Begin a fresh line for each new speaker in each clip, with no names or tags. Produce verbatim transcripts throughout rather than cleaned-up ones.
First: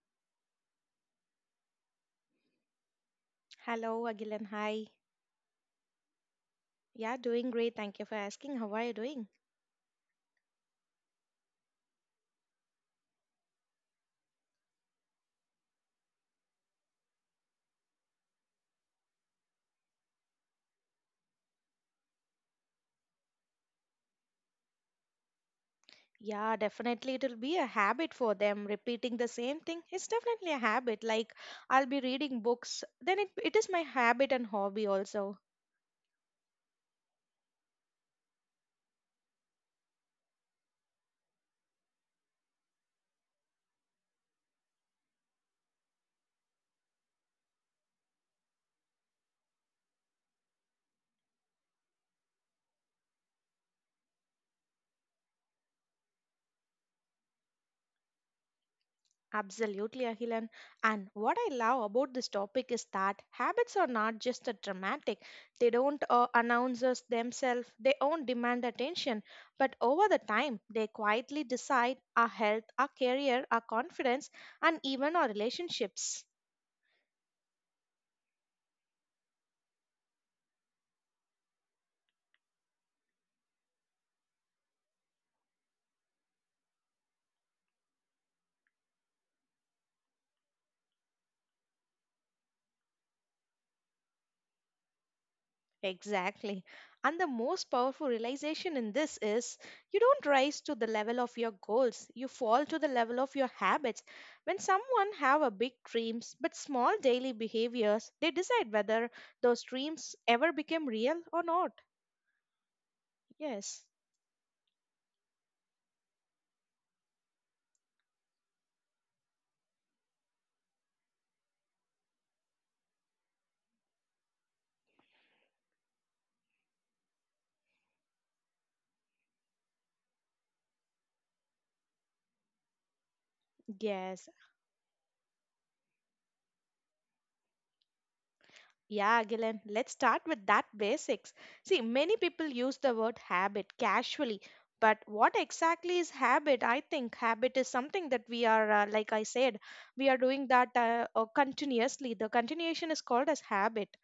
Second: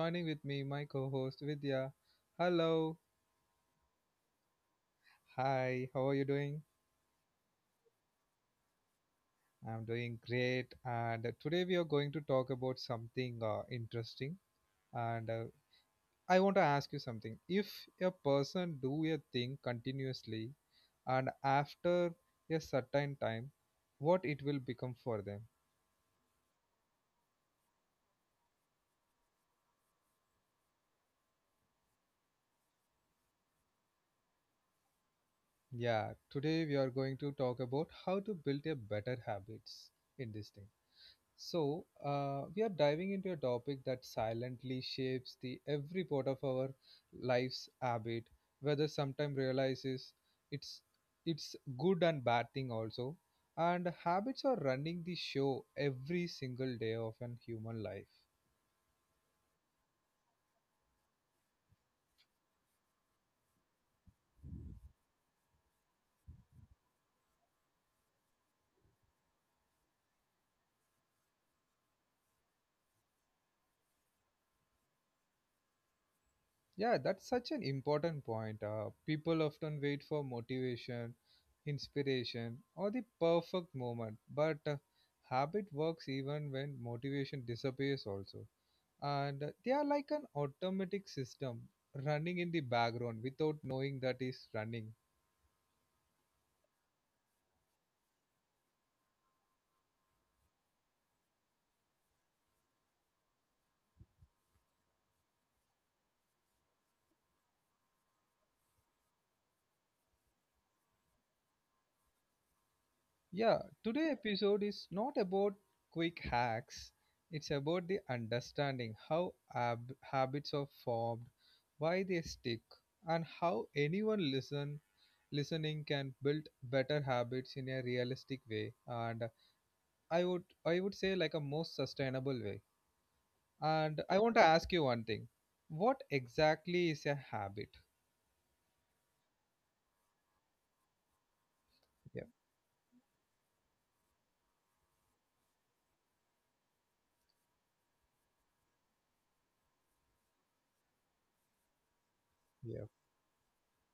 joining with me my co-host Vidya. Hello,
Hello, Agilan. Hi.
hi, how are you doing?
Yeah, doing great. Thank you for asking. How are you doing?
I'm doing great and today we are going to talk about something uh, interesting and uh, I want to ask you something. If a person do a thing continuously and after a certain time, what it will become for them?
Yeah, definitely it'll be a habit for them. Repeating the same thing is definitely a habit. Like I'll be reading books, then it it is my habit and hobby also.
Yeah, today we are going to talk about how to build a better habits in this thing. So, uh, we are diving into a topic that silently shapes the every part of our life's habit, whether sometime realizes it's it's good and bad thing also. And habits are running the show every single day of an human life.
Absolutely, Ahilan. And what I love about this topic is that habits are not just a dramatic. They don't uh, announce us themselves. They don't demand attention. But over the time, they quietly decide our health, our career, our confidence, and even our relationships.
Yeah, that's such an important point. Uh, people often wait for motivation, inspiration, or the perfect moment, but uh, habit works even when motivation disappears, also. And uh, They are like an automatic system running in the background without knowing that is running.
Exactly. And the most powerful realization in this is you don't rise to the level of your goals, you fall to the level of your habits. When someone have a big dreams but small daily behaviors, they decide whether those dreams ever became real or not. Yes.
Yeah, today episode is not about quick hacks. It's about the understanding how ab- habits are formed, why they stick, and how anyone listen listening can build better habits in a realistic way and I would I would say like a most sustainable way. And
Yes,
I want to ask you one thing. What exactly is a habit?
yeah, Gillen, let's start with that basics. See, many
Yeah,
people use the word habit casually, but what exactly is habit? I think habit is something that we are, uh, like I said, we are doing that uh, uh, continuously. The continuation
yeah.
is called as habit.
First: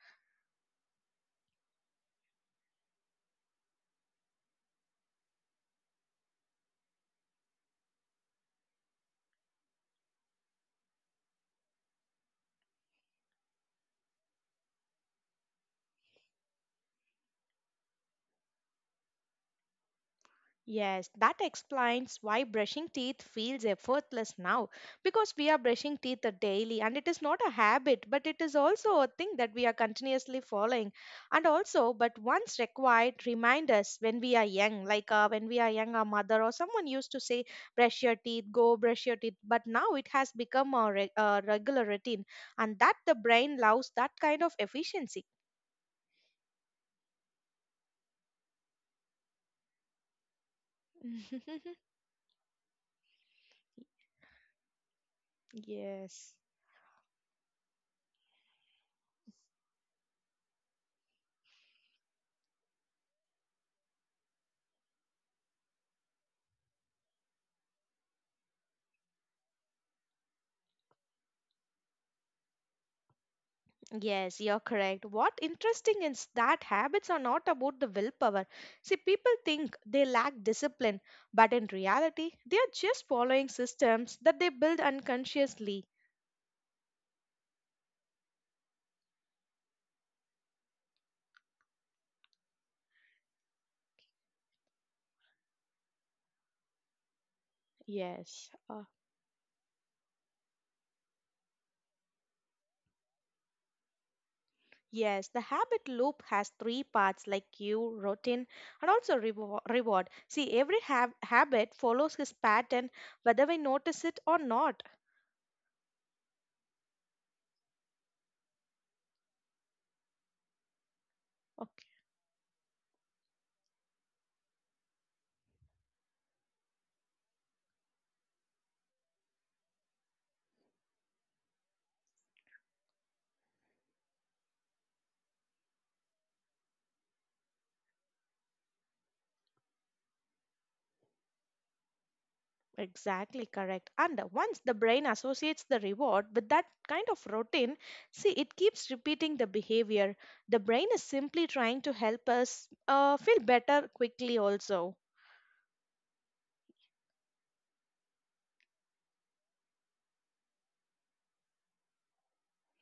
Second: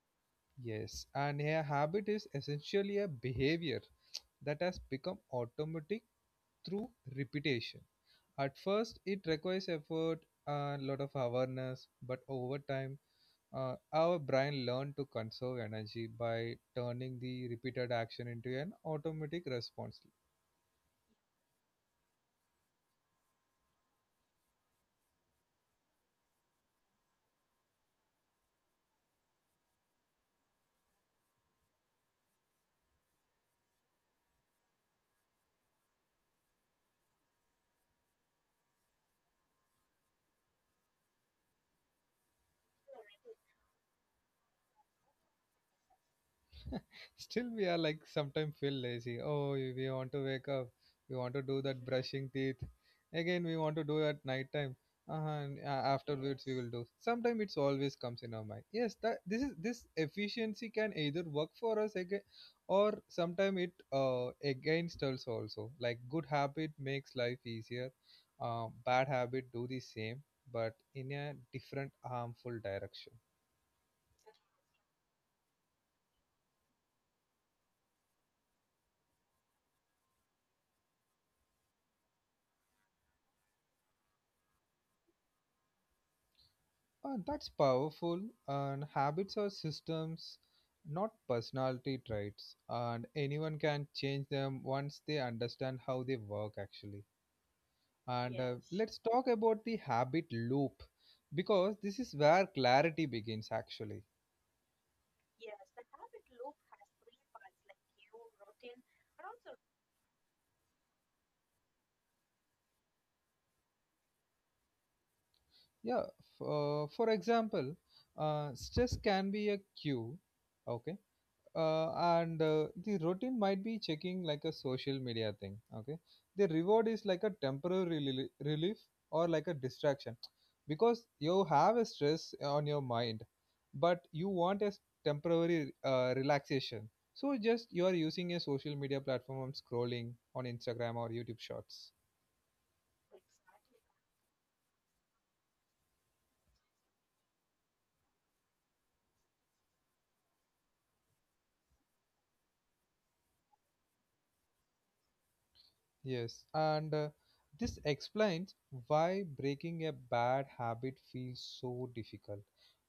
Yes, and a habit is essentially a behavior that has become automatic through repetition. At first, it requires effort and a lot of awareness, but over time, uh, our brain learns to conserve energy by turning the repeated action into an automatic response.
Yes, that explains why brushing teeth feels effortless now because we are brushing teeth a daily and it is not a habit but it is also a thing that we are continuously following and also but once required remind us when we are young like uh, when we are young our mother or someone used to say brush your teeth, go brush your teeth, but now it has become a, re- a regular routine, and that the brain loves that kind of efficiency.
Still, we are like sometimes feel lazy. Oh, we we want to wake up. We want to do that brushing teeth. Again, we want to do at night time. Uh and uh,
Yes.
Afterwards, we will do. Sometimes it's always comes in our mind. Yes, that this is this efficiency can either work for us again, or sometimes it uh, against us also. Like good habit makes life easier. Uh, bad habit do the same, but in a different harmful direction.
Yes, you're correct. What interesting is that habits are not about the willpower. See, people think they lack discipline, but in reality, they are just following systems that they build unconsciously.
Uh, that's powerful, and habits are systems, not personality traits, and anyone can change them once they understand how they work actually. And uh,
Yes. Uh,
Let's talk about the habit loop because this is where clarity begins actually.
yes, the habit loop has three parts like cue, routine, and also revo- reward. See, every hab- habit follows his pattern whether we notice it or not.
Yeah, f- uh, for example, uh, stress can be a cue, okay, uh, and uh, the routine might be checking like a social media thing, okay. The reward is like a temporary reli- relief or like a distraction because you have a stress on your mind but you want a s- temporary uh, relaxation, so just you are using a social media platform on scrolling on Instagram or YouTube Shorts.
Exactly correct. And once the brain associates the reward with that kind of routine, see, it keeps repeating the behavior. The brain is simply trying to help us uh, feel better quickly, also.
Yes, and uh, This explains why breaking a bad habit feels so difficult.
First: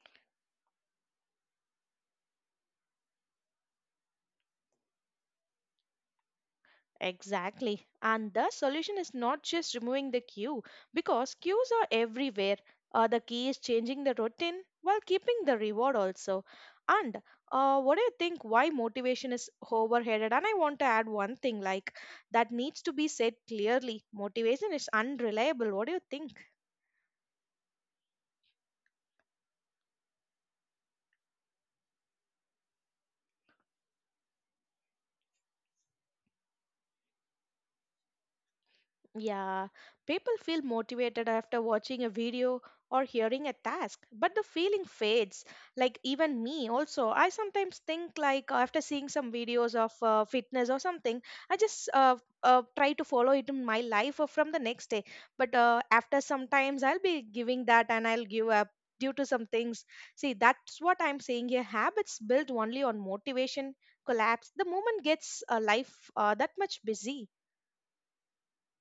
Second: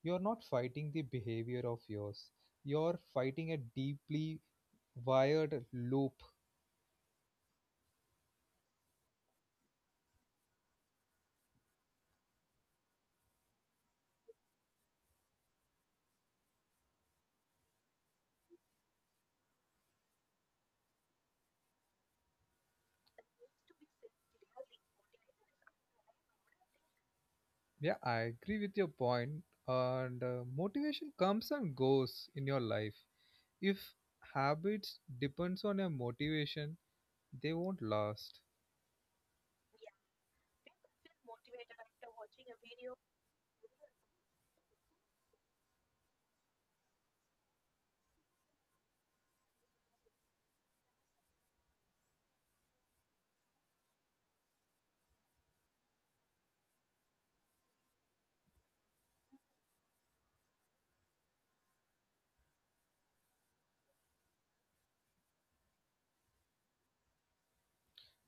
You're not fighting the behavior of yours, you're fighting a deeply wired loop.
Exactly. And the solution is not just removing the queue because queues are everywhere. Uh, the key is changing the routine while keeping the reward also. And uh, what do you think? Why motivation is overheaded? And I want to add one thing like that needs to be said clearly. Motivation is unreliable. What do you think?
Yeah, I agree with your point, point. And uh, motivation comes and goes in your life. If habits depends on your motivation, they won't last.
Yeah, people feel motivated after watching a video or hearing a task, but the feeling fades. Like even me also, I sometimes think like after seeing some videos of uh, fitness or something, I just uh, uh, try to follow it in my life or from the next day. But uh, after sometimes I'll be giving that and I'll give up due to some things. See, that's what I'm saying here. Habits built only on motivation collapse. The moment gets uh, life uh, that much busy.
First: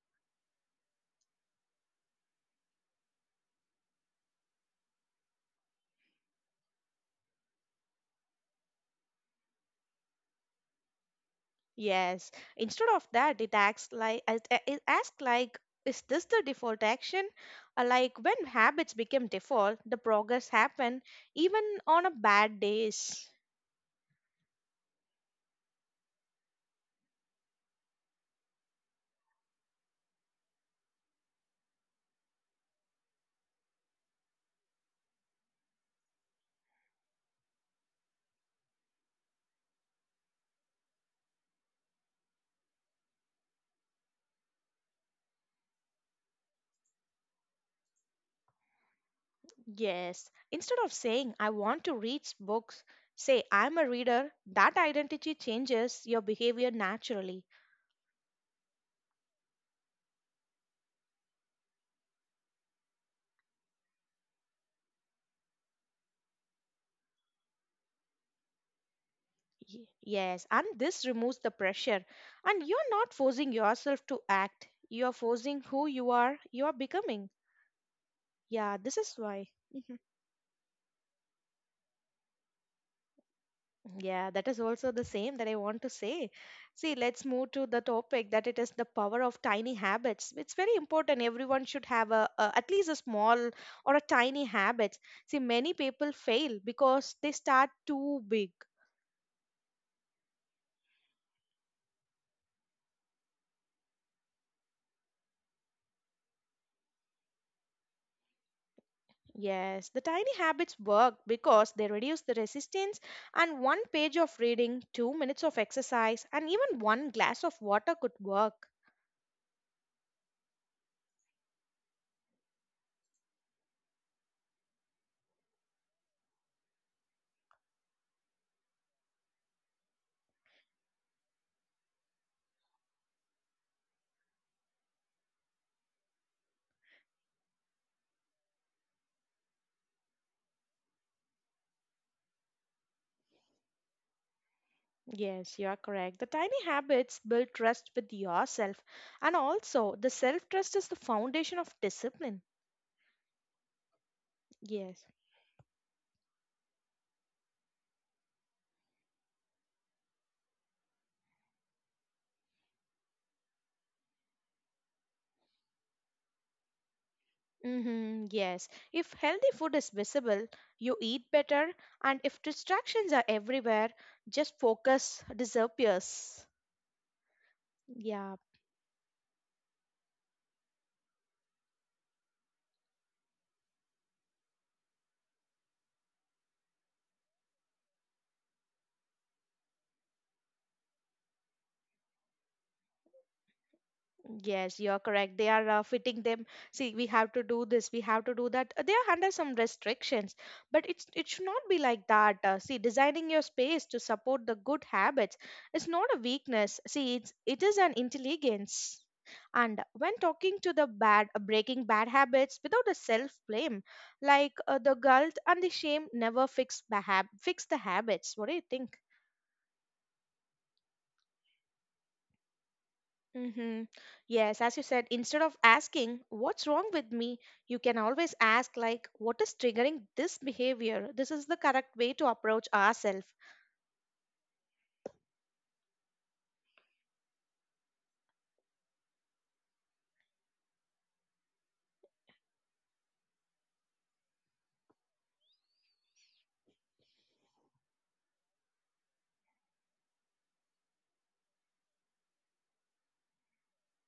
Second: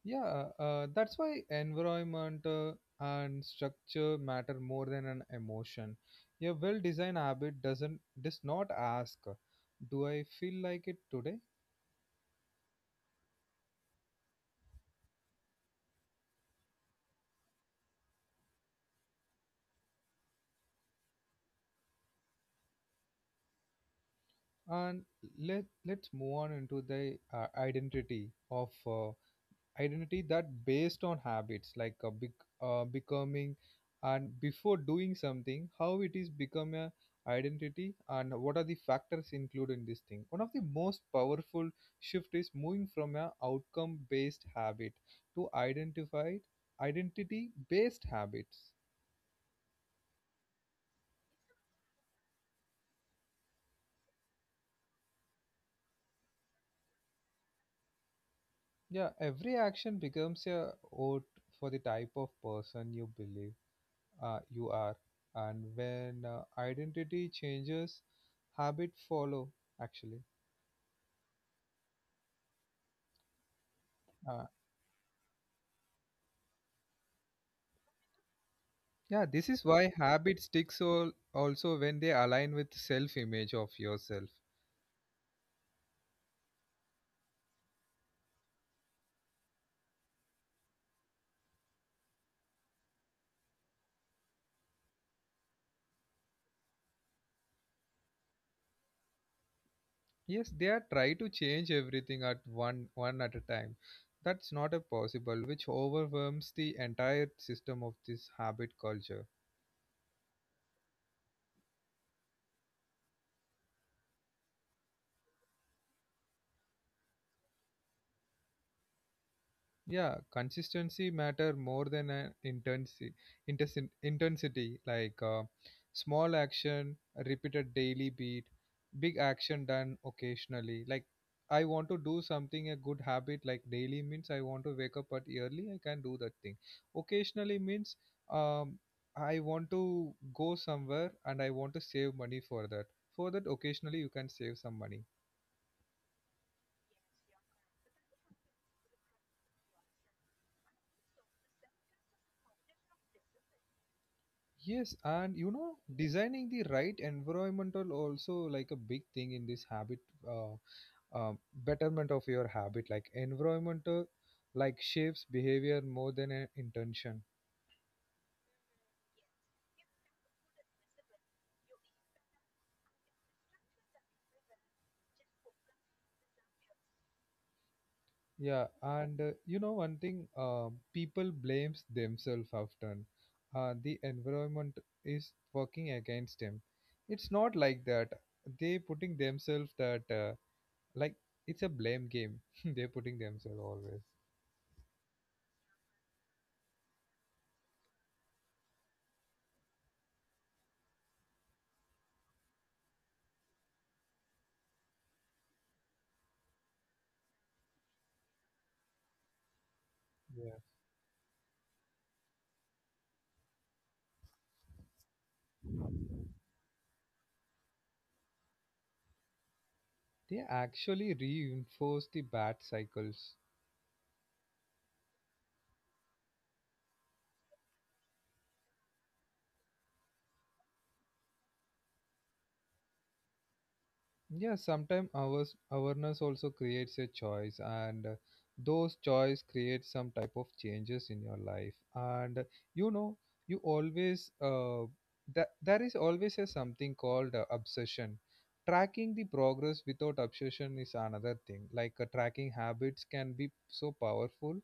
Yeah, uh, that's why environment uh, and structure matter more than an emotion. A well-designed habit doesn't does not ask, "Do I feel like it today?"
Yes. Instead of that, it acts like it a- it asks like, is this the default action? Uh, Like when habits become default, the progress happen even on a bad days.
And let let's move on into the uh, identity of uh, identity that based on habits like a big uh, becoming, and before doing something how it is become a identity and what are the factors included in this thing. One of the most powerful shift is moving from a outcome based habit to identified identity based habits.
Yes. Instead of saying I want to read books, say I'm a reader. That identity changes your behavior naturally.
Yeah, every action becomes a vote for the type of person you believe uh, you are. And when uh, identity changes, habit follow actually.
Y- Yes, and this removes the pressure. And you're not forcing
Uh,
yourself to act. You're forcing who you are. You're becoming.
yeah,
Yeah, this
this is
is
why
why.
habit
Mm-hmm.
sticks all, also when they align with self-image of yourself.
Yeah, that is also the same that I want to say. See, let's move to the topic that it is the power of tiny habits. It's very important. Everyone should have a, a at least a small or a tiny habit. See, many people fail because they start too big.
Yes, they are try to change everything at one one at a time. That's not a possible, which overwhelms the entire system of this habit culture.
Yes, the tiny habits work because they reduce the resistance, and one page of reading, two minutes of exercise, and even one glass of water could work.
Yeah, consistency matter more than an intensity. Intensi- intensity like uh, small action, repeated daily beat, big action done occasionally. Like I want to do something a good habit like daily means I want to wake up at early. I can do that thing. Occasionally means um I want to go somewhere and I want to save money for that. For that occasionally you can save some money.
Yes, you are correct. The tiny habits build trust with yourself, and also the self trust is the foundation of discipline.
Yes, and you
Yes.
know, designing the right environmental also like a big thing in this habit, uh, uh, betterment of your habit. Like environmental, like shapes behavior more than an intention.
Hmm, yes. If healthy food is visible, you eat better, and if distractions are everywhere, just focus disappears.
Yeah,
Yeah.
and uh, you know one thing, uh, people blames themselves often. Uh, the environment is working against them. It's not like that. They putting themselves that uh, like it's a blame game. They're putting themselves always.
Yes, you're correct. They are uh, fitting them. See, we have to do this, we have to do that. Uh, They are under some restrictions, but it's it should not be like that. Uh, see, designing your space to support the good habits is not a weakness. See, it's it is an intelligence. And
Yeah.
when talking to the bad, uh, breaking bad habits without a self blame, like uh, the guilt and the shame never fix the hab- fix the habits. What do you think?
They actually reinforce the bad cycles.
Mm-hmm. Yes, as you said, instead of asking, what's wrong with me, you can always ask, like, what is triggering this behavior? This is the correct way to approach ourselves.
Yeah, sometimes ours awareness also creates a choice, and uh, those choice create some type of changes in your life. And uh, you know, you always uh, that there is always a something called uh, obsession. Tracking the progress without obsession is another thing. Like uh, tracking habits can be so powerful,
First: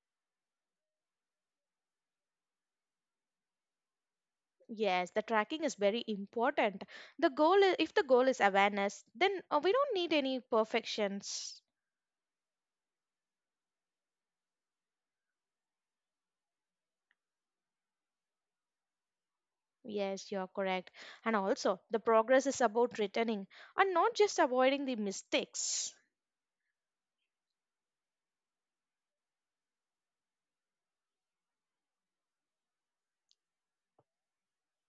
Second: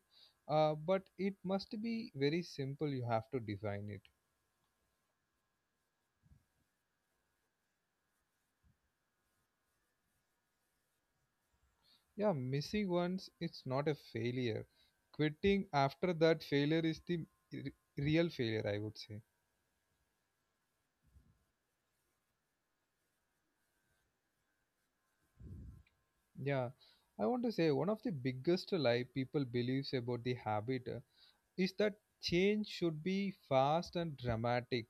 uh, but it must be very simple. You have to define it.
Yes, the tracking is very important. The goal is, if the goal is awareness, then uh, we don't need any perfections.
Yeah, missing once it's not a failure. Quitting after that failure is the r- real failure, I would say.
Yes, you're correct. And also, the progress is about returning and not just avoiding the mistakes.
Yeah, I want to say one of the biggest lie people believes about the habit. Uh, is that change should be fast and dramatic,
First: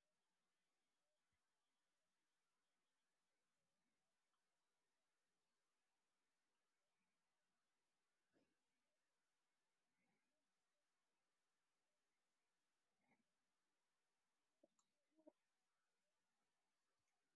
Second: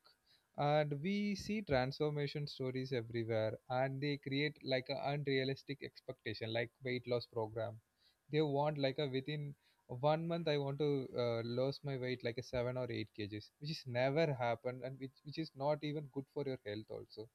and we see transformation stories everywhere and they create like an unrealistic expectation like weight loss program. They want like a within one month I want to uh, lose my weight like a seven or eight kgs, which is never happened and which, which is not even good for your health also.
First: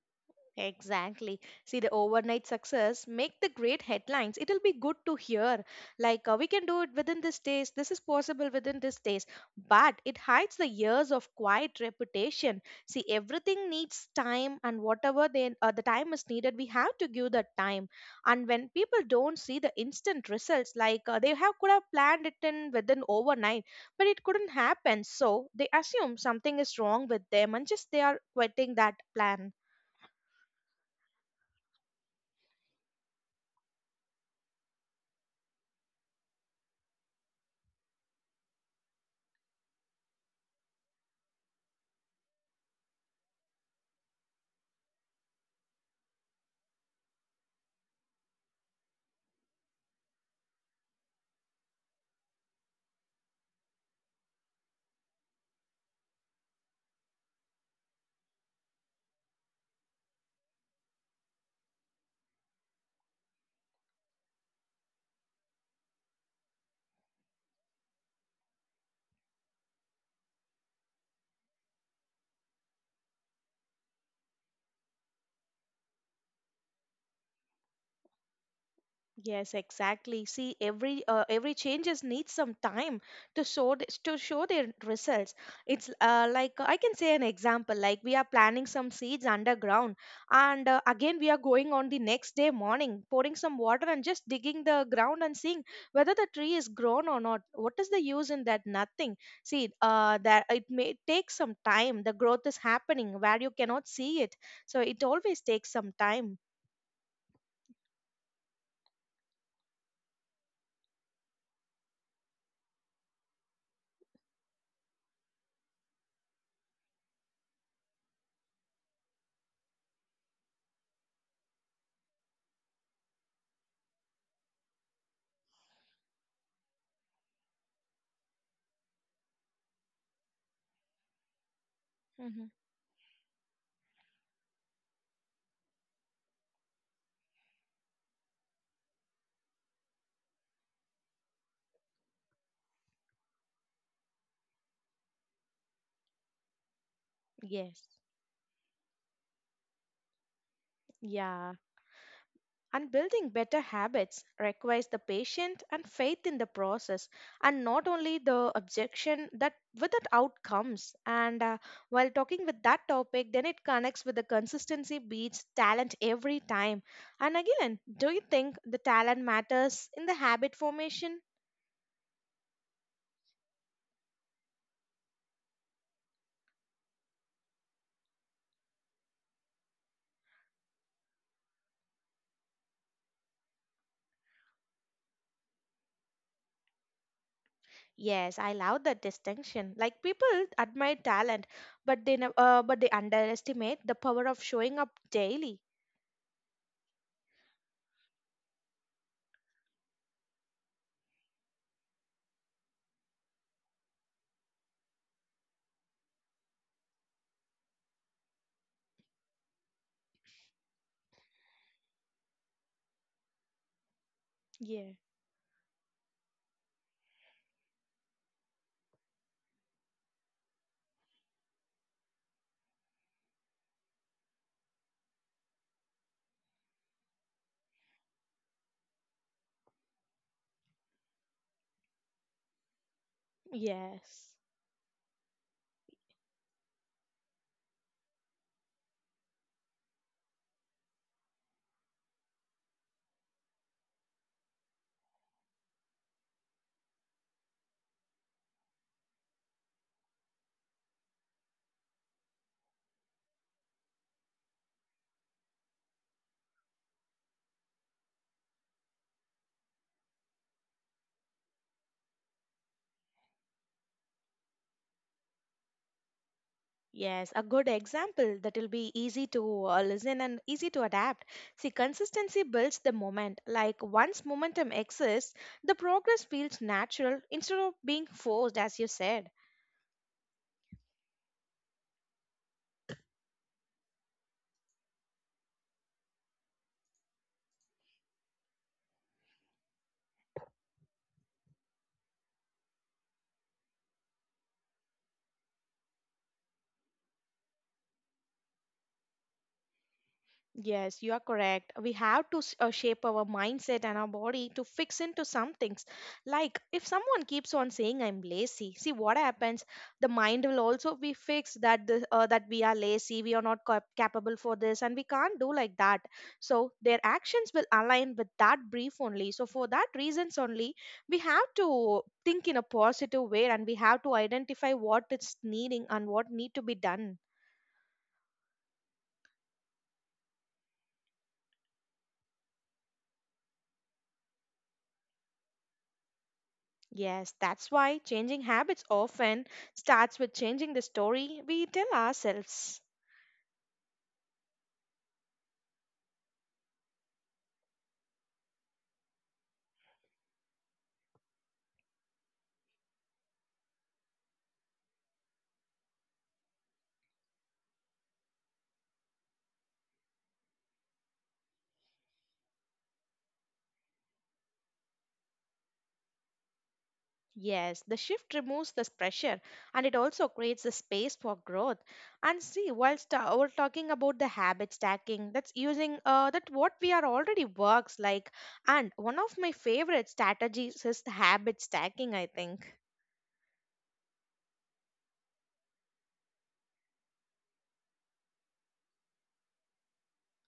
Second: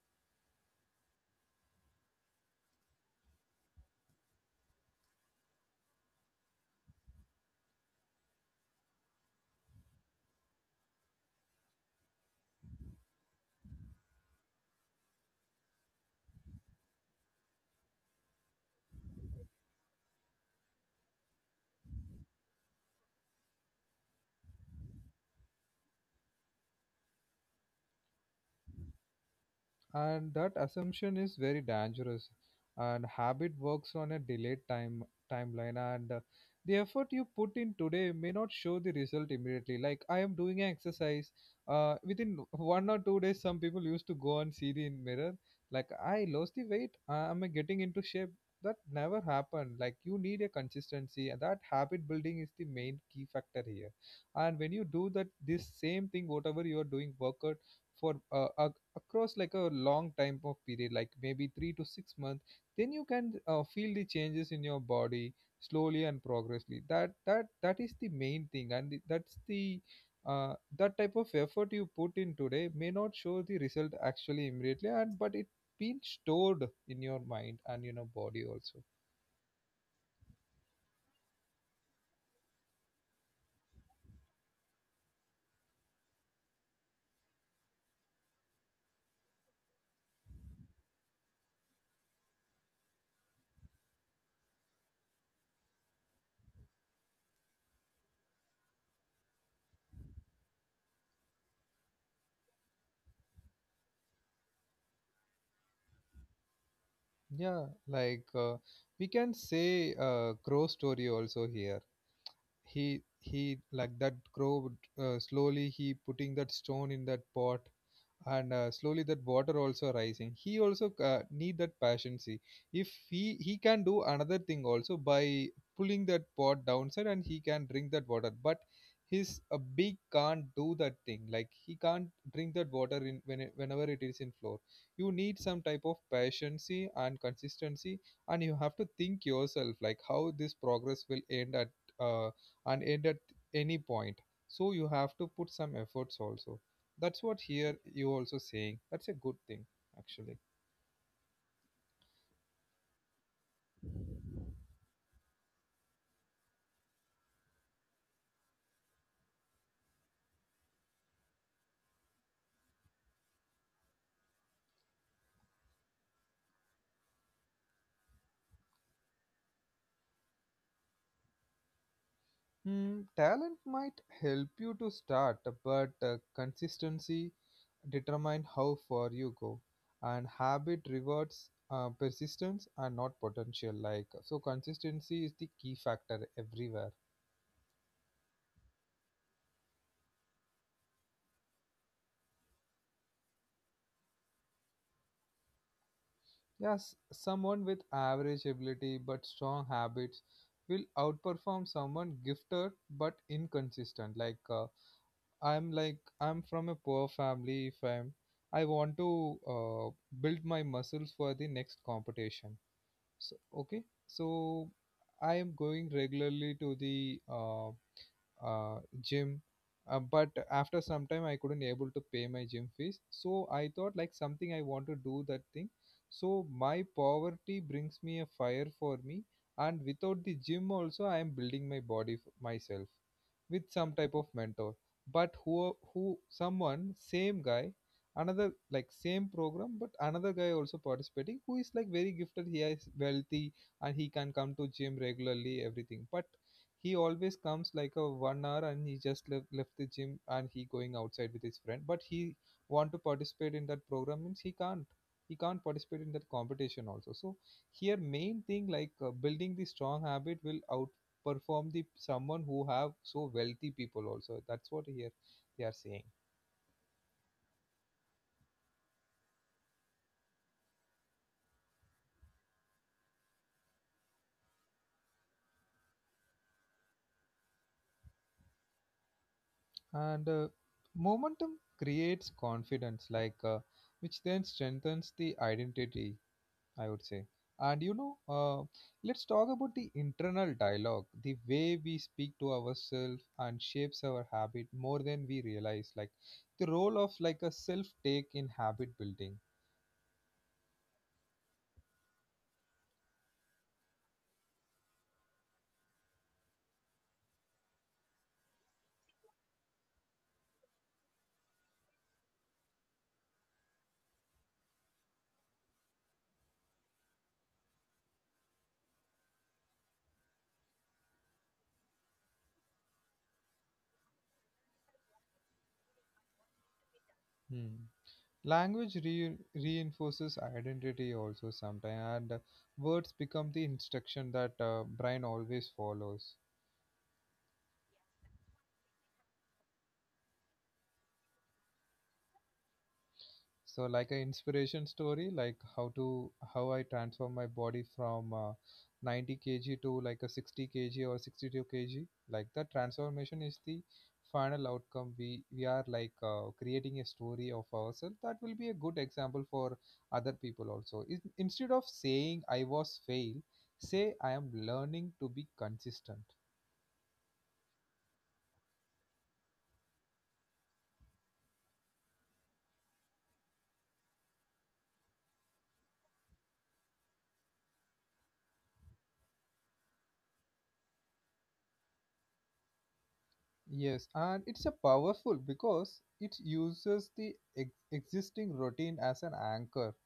Exactly. See, the overnight success make the great headlines. It'll be good to hear. Like, uh, we can do it within this days. This is possible within this days. But it hides the years of quiet reputation. See, everything needs time, and whatever they, uh, the time is needed, we have to give that time. And when people don't see the instant results, like uh, they have could have planned it in within overnight, but it couldn't happen. So they assume something is wrong with them, and just they are quitting that plan.
And that assumption is very dangerous, and habit works on a delayed time timeline, and uh, the effort you put in today may not show the result immediately. Like I am doing an exercise uh, within one or two days, some people used to go and see the mirror like I lost the weight, uh, I'm getting into shape. That never happened. Like you need a consistency and that habit building is the main key factor here. And when you do that this same thing, whatever you are doing workout for uh, a, across like a long time of period like maybe three to six months, then you can uh, feel the changes in your body slowly and progressively. That that that is the main thing and the- that's the uh, that type of effort you put in today may not show the result actually immediately, and but it been stored in your mind and in your body also.
Yes, exactly. See, every uh, every changes needs some time to show th- to show their results. It's uh, like I can say an example. Like we are planting some seeds underground, and uh, again we are going on the next day morning, pouring some water and just digging the ground and seeing whether the tree is grown or not. What is the use in that? Nothing. See, uh, that it may take some time. The growth is happening where you cannot see it, so it always takes some time.
Yeah, like uh, we can say uh, crow story also here. He he like that grow uh, slowly he putting that stone in that pot, and uh, slowly that water also rising. He also uh, need that passion. See, if he he can do another thing also by pulling that pot downside and he can drink that water, but his a beak can't do that thing. Like he can't
Hmm.
drink that water in when it, whenever it is in floor. You need some type of patience and consistency, and you have to think yourself like how this progress will end at uh, and end at any point. So you have to put some efforts also. That's what here
Yes.
you also saying. That's a good thing actually.
Yeah. And building better habits requires the patience and faith in the process, and not only the objection that with that outcomes. And uh, while talking with that topic, then it connects with the consistency beats talent every time. And again, do you think the talent matters in the habit formation?
Hmm, talent might help you to start, but uh, consistency determine how far you go. And habit rewards uh, persistence and not potential. Like uh, so, consistency is the key factor everywhere.
Yes, I love that distinction. Like people admire talent, but they nev- uh, but they underestimate the power of showing up daily.
Yes, someone with average ability but strong habits will outperform someone gifted but inconsistent. Like. Uh, I'm like I'm from a poor family. If I'm I want to uh, build my muscles for the next competition. So okay, so
Yeah.
I am going regularly to the uh, uh, gym, uh, but after some time I couldn't able to pay my gym fees. So I thought like something I want to do that thing. So my poverty brings me a fire for me, and without the gym also I am building my body f- myself with some type of
Yes.
mentor but who who someone same guy, another like same program but another guy also participating who is like very gifted. He is wealthy, and he can come to gym regularly everything, but he always comes like a one hour and he just left, left the gym and he going outside with his friend, but he want to participate in that program means he can't he can't participate in that competition also. So here main thing like uh, building the strong habit will perform the someone who have so wealthy people also. That's what here they are saying.
Yes, a good example that will be easy to uh, listen and easy to adapt. See, consistency builds the moment. Like once momentum exists, the progress feels natural instead of being forced, as you said.
And uh, momentum creates confidence, like uh, which then strengthens the identity, I would say. And you know uh, let's talk about the internal dialogue, the way we speak to ourselves and shapes our habit more than we realize, like the role of like a self take in habit building.
Yes, you are correct. We have to s- uh, shape our mindset and our body to fix into some things. Like if someone keeps on saying I'm lazy, see what happens. The mind will also be fixed that the, uh, that we are lazy, we are not cap- capable for this, and we can't do like that. So their actions will align with that brief only. So for that reasons only, we have to think in a positive way, and we have to identify what is needing and what need to be done.
Hmm. Language re- reinforces identity also sometimes, and words become the instruction that uh, brain always follows.
Yes, that's why changing habits often starts with changing the story we tell ourselves.
So like an inspiration story, like how to how I transform my body from uh, ninety kilograms to like a sixty kilograms or sixty-two kilograms. Like the transformation is the final outcome. We we are like uh, creating a story of ourselves that will be a good example for other people also. In, instead of saying I was fail, say I am learning to be consistent.
Yes, the shift removes this pressure and it also creates the space for growth. And see, while sta we're talking about the habit stacking, that's using uh, that what we are already works like. And one of my favorite strategies is the habit stacking, I think.
Yes, and it's a powerful because it uses the ex- existing routine as an anchor.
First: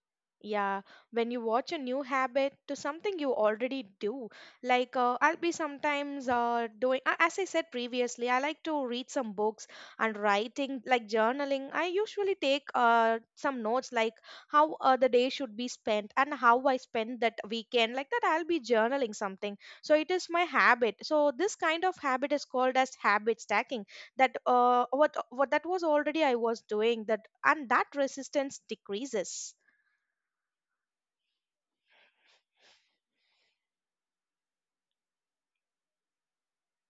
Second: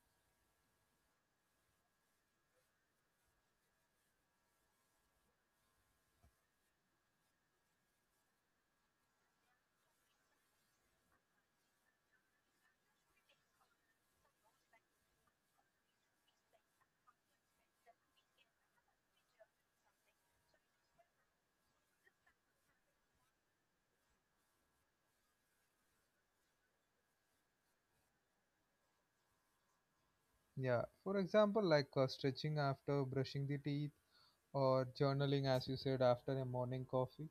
Yeah, when you watch a new habit to something you already do, like uh, I'll be sometimes uh, doing, a- as I said previously, I like to read some books and writing, like journaling. I usually take uh, some notes, like how uh, the day should be spent and how I spend that weekend. Like that, I'll be journaling something. So it is my habit. So this kind of habit is called as habit stacking. That uh, what what that was already I was doing that, and that resistance decreases.
Yeah, for example, like uh, stretching after brushing the teeth or journaling, as you said, after a morning coffee.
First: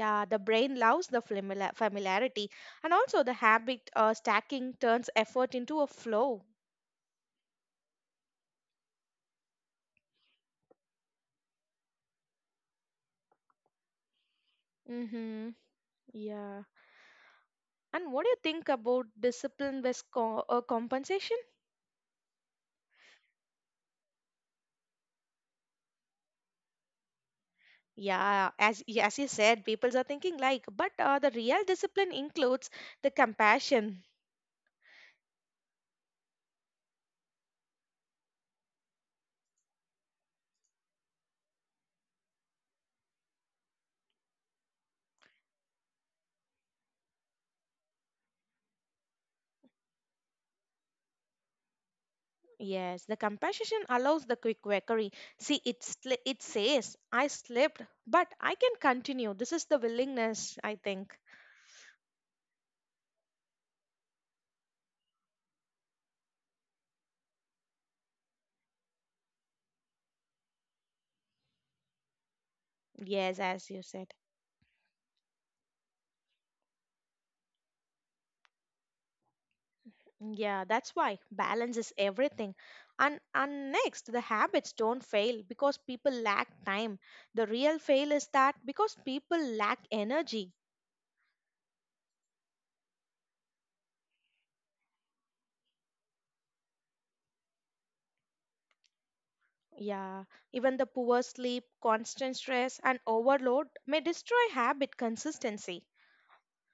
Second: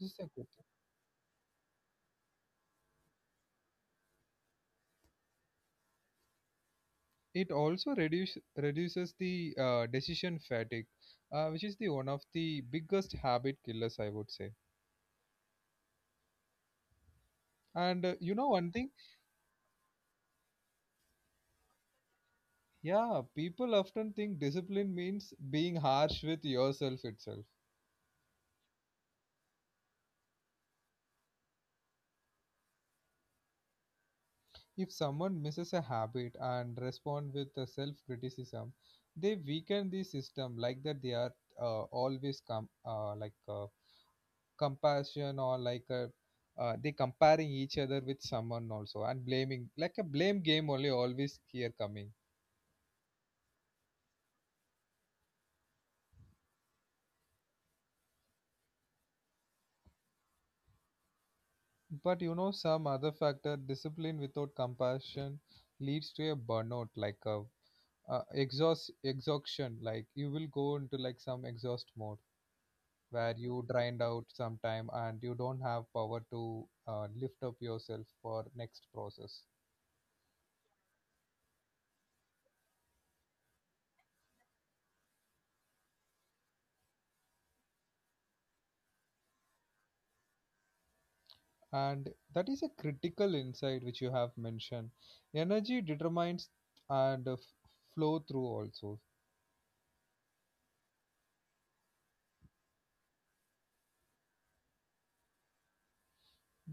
This is a
the
good thing.
brain loves the familiar- familiarity, and also the habit uh, stacking turns effort into a flow.
It also reduce, reduces the uh, decision fatigue, uh, which is the one of the biggest habit killers, I would say.
Mm-hmm. Yeah.
And uh,
And what do
you
you
know one
think
thing,
about discipline-based co- uh, compensation?
yeah, people often think discipline means being harsh with yourself itself.
Yeah, as y- as you said, people are thinking like, but uh, the real discipline includes the compassion.
If someone misses a habit and respond with self criticism, they weaken the system, like that they are uh, always com- uh, like uh, compassion or like uh, uh, they comparing each other with someone also and blaming like a blame game only always here coming.
Yes, the compassion allows the quick recovery. See, it sli- it says, I slipped, but I can continue. This is the willingness, I think.
But you know some other factor, discipline without compassion leads to a burnout, like a uh, exhaust exhaustion, like you will go into like some exhaust mode where
Yes,
you
as you
drained
said.
out sometime and you don't have power to uh, lift up yourself for next process.
Yeah, that's why balance is everything. And and next, the habits don't fail because people lack time. The real fail is that because people lack energy.
And that is a critical insight which you have mentioned. Energy determines, and uh, f- flow through also.
Yeah, even the poor sleep, constant stress, and overload may destroy habit consistency.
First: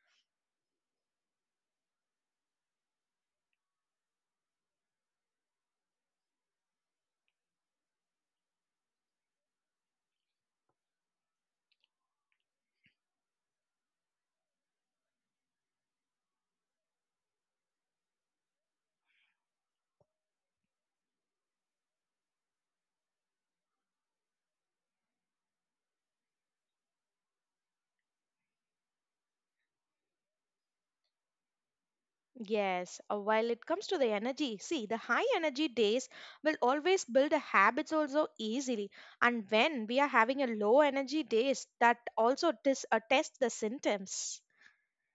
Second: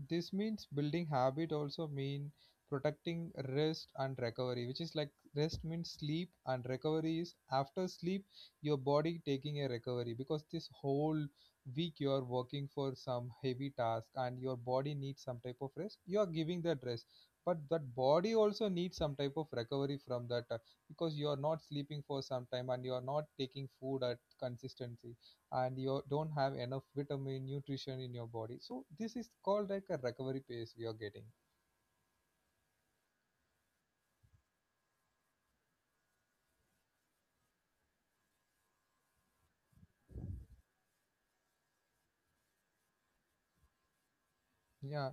This means building habit also mean protecting rest and recovery, which is like rest means sleep and recovery is after sleep. Your body taking a recovery because this whole week you are working for some heavy task and your body needs some type of rest. You are giving that rest, but that body also needs some type of recovery from that, uh, because you are not sleeping for some time and you are not taking food at consistency, and you don't have enough vitamin nutrition in your body. So this is called like a recovery phase we are getting.
Yes, uh, while it comes to the energy, see, the high energy days will always build the habits also easily. And when we are having a low energy days, that also dis- uh, test the symptoms.
Yeah,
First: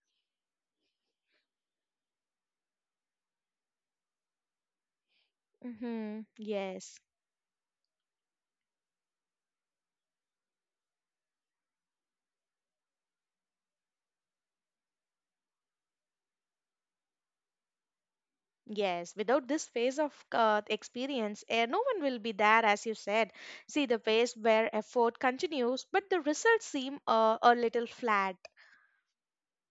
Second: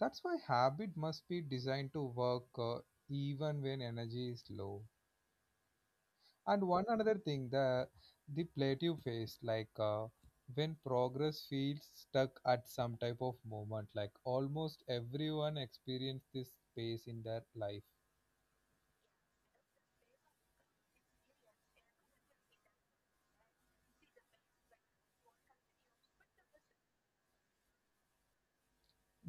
that's why habit must be designed to work uh, even when energy is low.
Mm-hmm.
And one
Yes.
another thing, the the plateau phase, like uh, when progress feels stuck at some type of moment, like almost everyone experience this phase in their life.
Yes. Without this phase of uh, experience, eh, no one will be there, as you said. See, the phase where effort continues, but the results seem uh, a little flat.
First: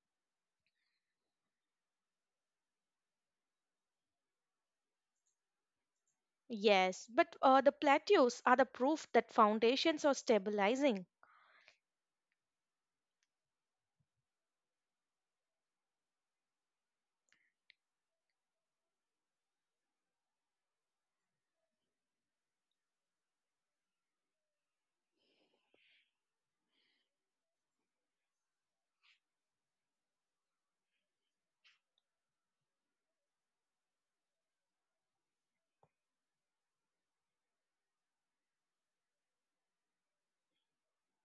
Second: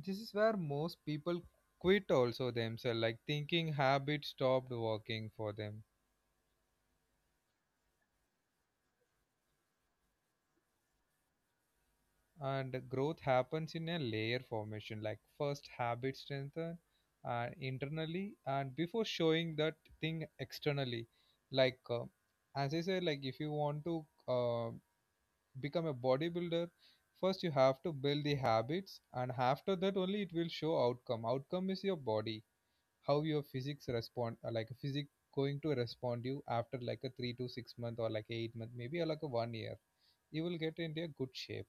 This is where most people quit also themselves, like thinking habit stopped working for them.
Yes. But uh, the plateaus are the proof that foundations are stabilizing.
And growth happens in a layer formation, like first habit strengthen uh, internally and before showing that thing externally. Like uh, as I said, like if you want to uh, become a bodybuilder, first you have to build the habits, and after that only it will show outcome. Outcome is your body, how your physics respond, uh, like physics going to respond you after like a three to six month or like eight month maybe or like a one year. You will get into a good shape.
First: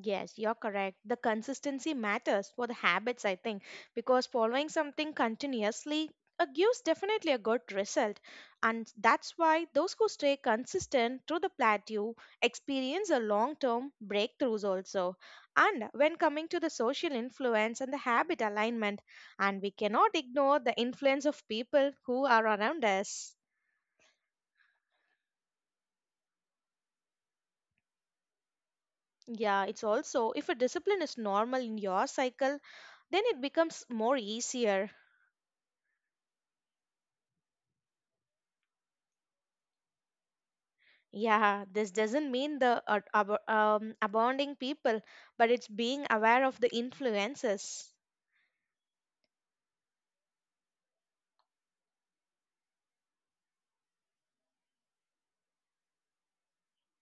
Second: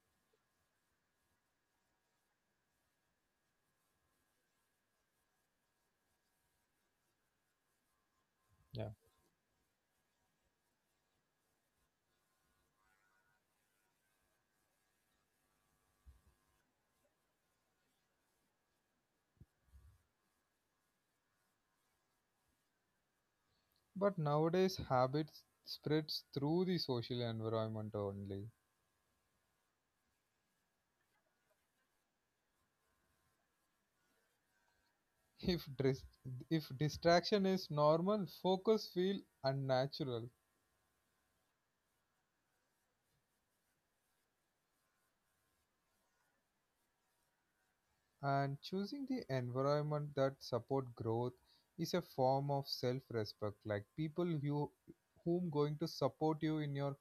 Yes, you're correct. The consistency matters for the habits, I think, because following something continuously uh, gives definitely a good result. And that's why those who stay consistent through the plateau experience a long term breakthroughs also. And when coming to the social influence and the habit alignment, and we cannot ignore the influence of people who are around us.
But nowadays, habits spreads through the social environment only.
Yeah, it's also if a discipline is normal in your cycle, then it becomes more easier.
If dis- if distraction is normal, focus feel unnatural.
Yeah, this doesn't mean the uh, ab- um, abounding people, but it's being aware of the influences.
And choosing the environment that support growth is a form of self-respect. Like people you whom going to support you in your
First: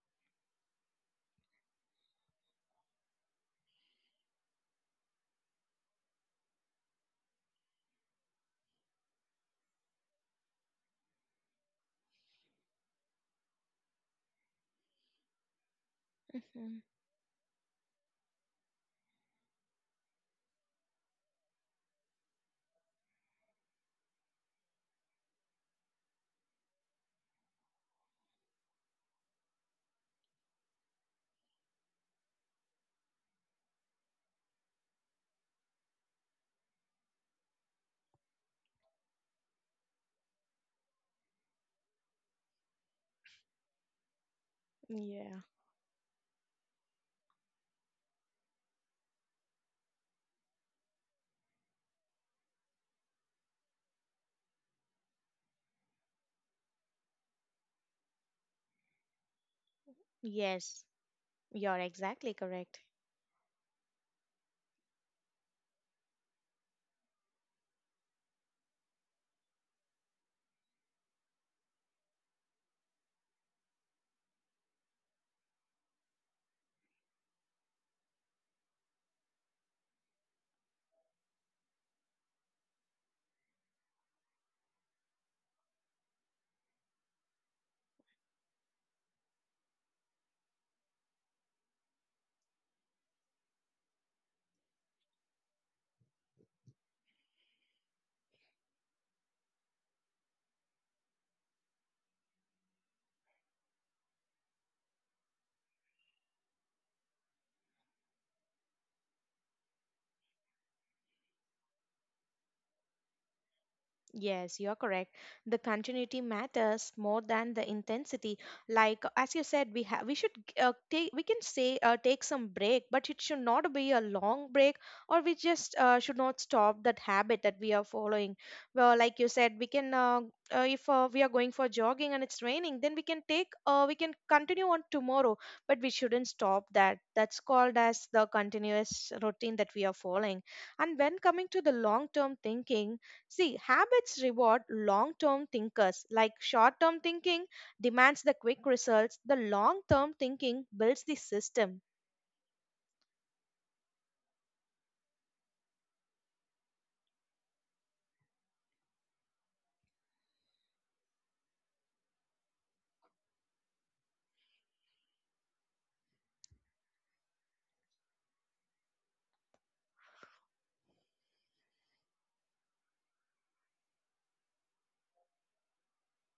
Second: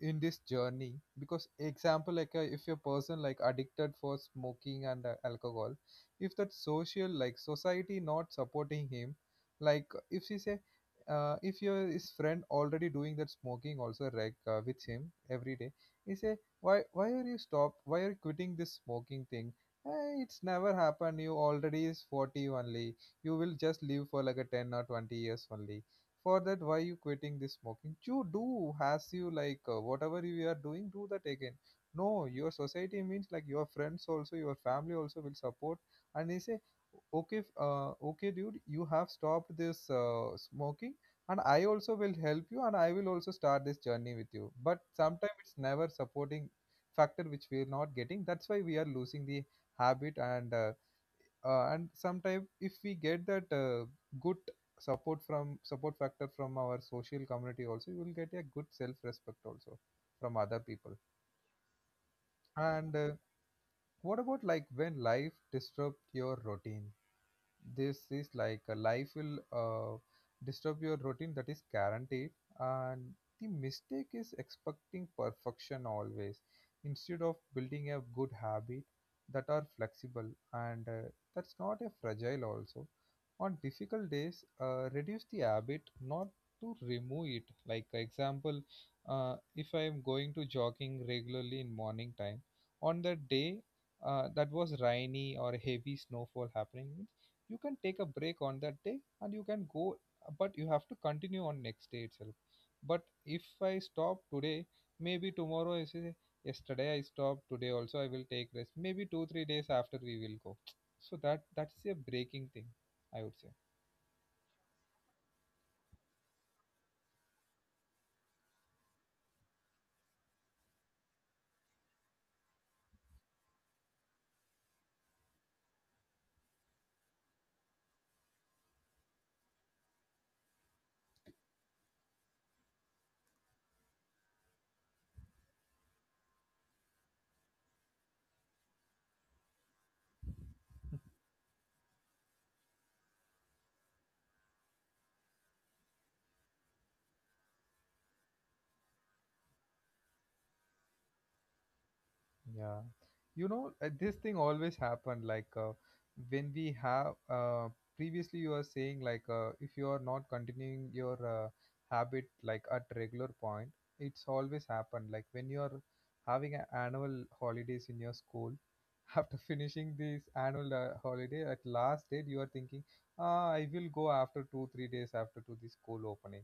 in this journey. Because example, like uh, if a person like addicted for smoking and uh, alcohol, if that social, like society, not supporting him, like if she say, uh, if your his friend already doing that smoking also, like uh, with him every day, he say, why
Mhm.
why are you stop, why are you quitting this smoking thing? Eh, it's never happened, you already is forty only, you will just live for like a ten or twenty years only, for that why you quitting this smoking? You do has you like, uh, whatever you are doing, do that again. No, your society means like your friends also, your family also will support, and they say, okay, f- uh, okay dude, you have stopped this uh, smoking, and I also will help you, and I will also start this journey with you, but sometimes
Yeah.
it's never supporting factor which we are not getting. That's why we are losing the habit, and uh, uh, and sometimes if we get that uh, good support from support factor from our social community also, we will get a good self respect also from other
Yes,
people.
you're exactly correct.
And uh, what about like when life disrupt your routine? This is like uh, life will uh, disturb your routine, that is guaranteed. And the mistake is expecting perfection always instead of building a good habit that are flexible and uh, that's not a fragile also. On difficult days, uh, reduce the habit, not to remove it, like example, uh, if I am going to jogging regularly in morning time, on that day uh, that was rainy or heavy snowfall happening, you can take a break on that day and you can go, but you have to continue on next day itself. But if I stop today, maybe tomorrow I say, yesterday I stopped, today also I will take rest, maybe two, three days after we will go. So that that's a breaking thing, I would say.
Yes, you're correct. The continuity matters more than the intensity. Like as you said, we have we should uh, take, we can say uh, take some break, but it should not be a long break, or we just uh, should not stop that habit that we are following. Well, like you said, we can uh, uh, if uh, we are going for jogging and it's raining, then we can take uh, we can continue on tomorrow, but we shouldn't stop that. That's called as the continuous routine that we are following. And when coming to the long term thinking. See, habits reward long term thinkers. Like short term thinking demands the quick results, the long term thinking builds the system.
Yeah. You know, uh, this thing always happened, like uh, when we have, uh, previously you were saying, like uh, if you are not continuing your uh, habit like at regular point, it's always happened like when you are having a annual holidays in your school, after finishing this annual uh, holiday, at last date you are thinking, ah, I will go after two, three days after to the school opening.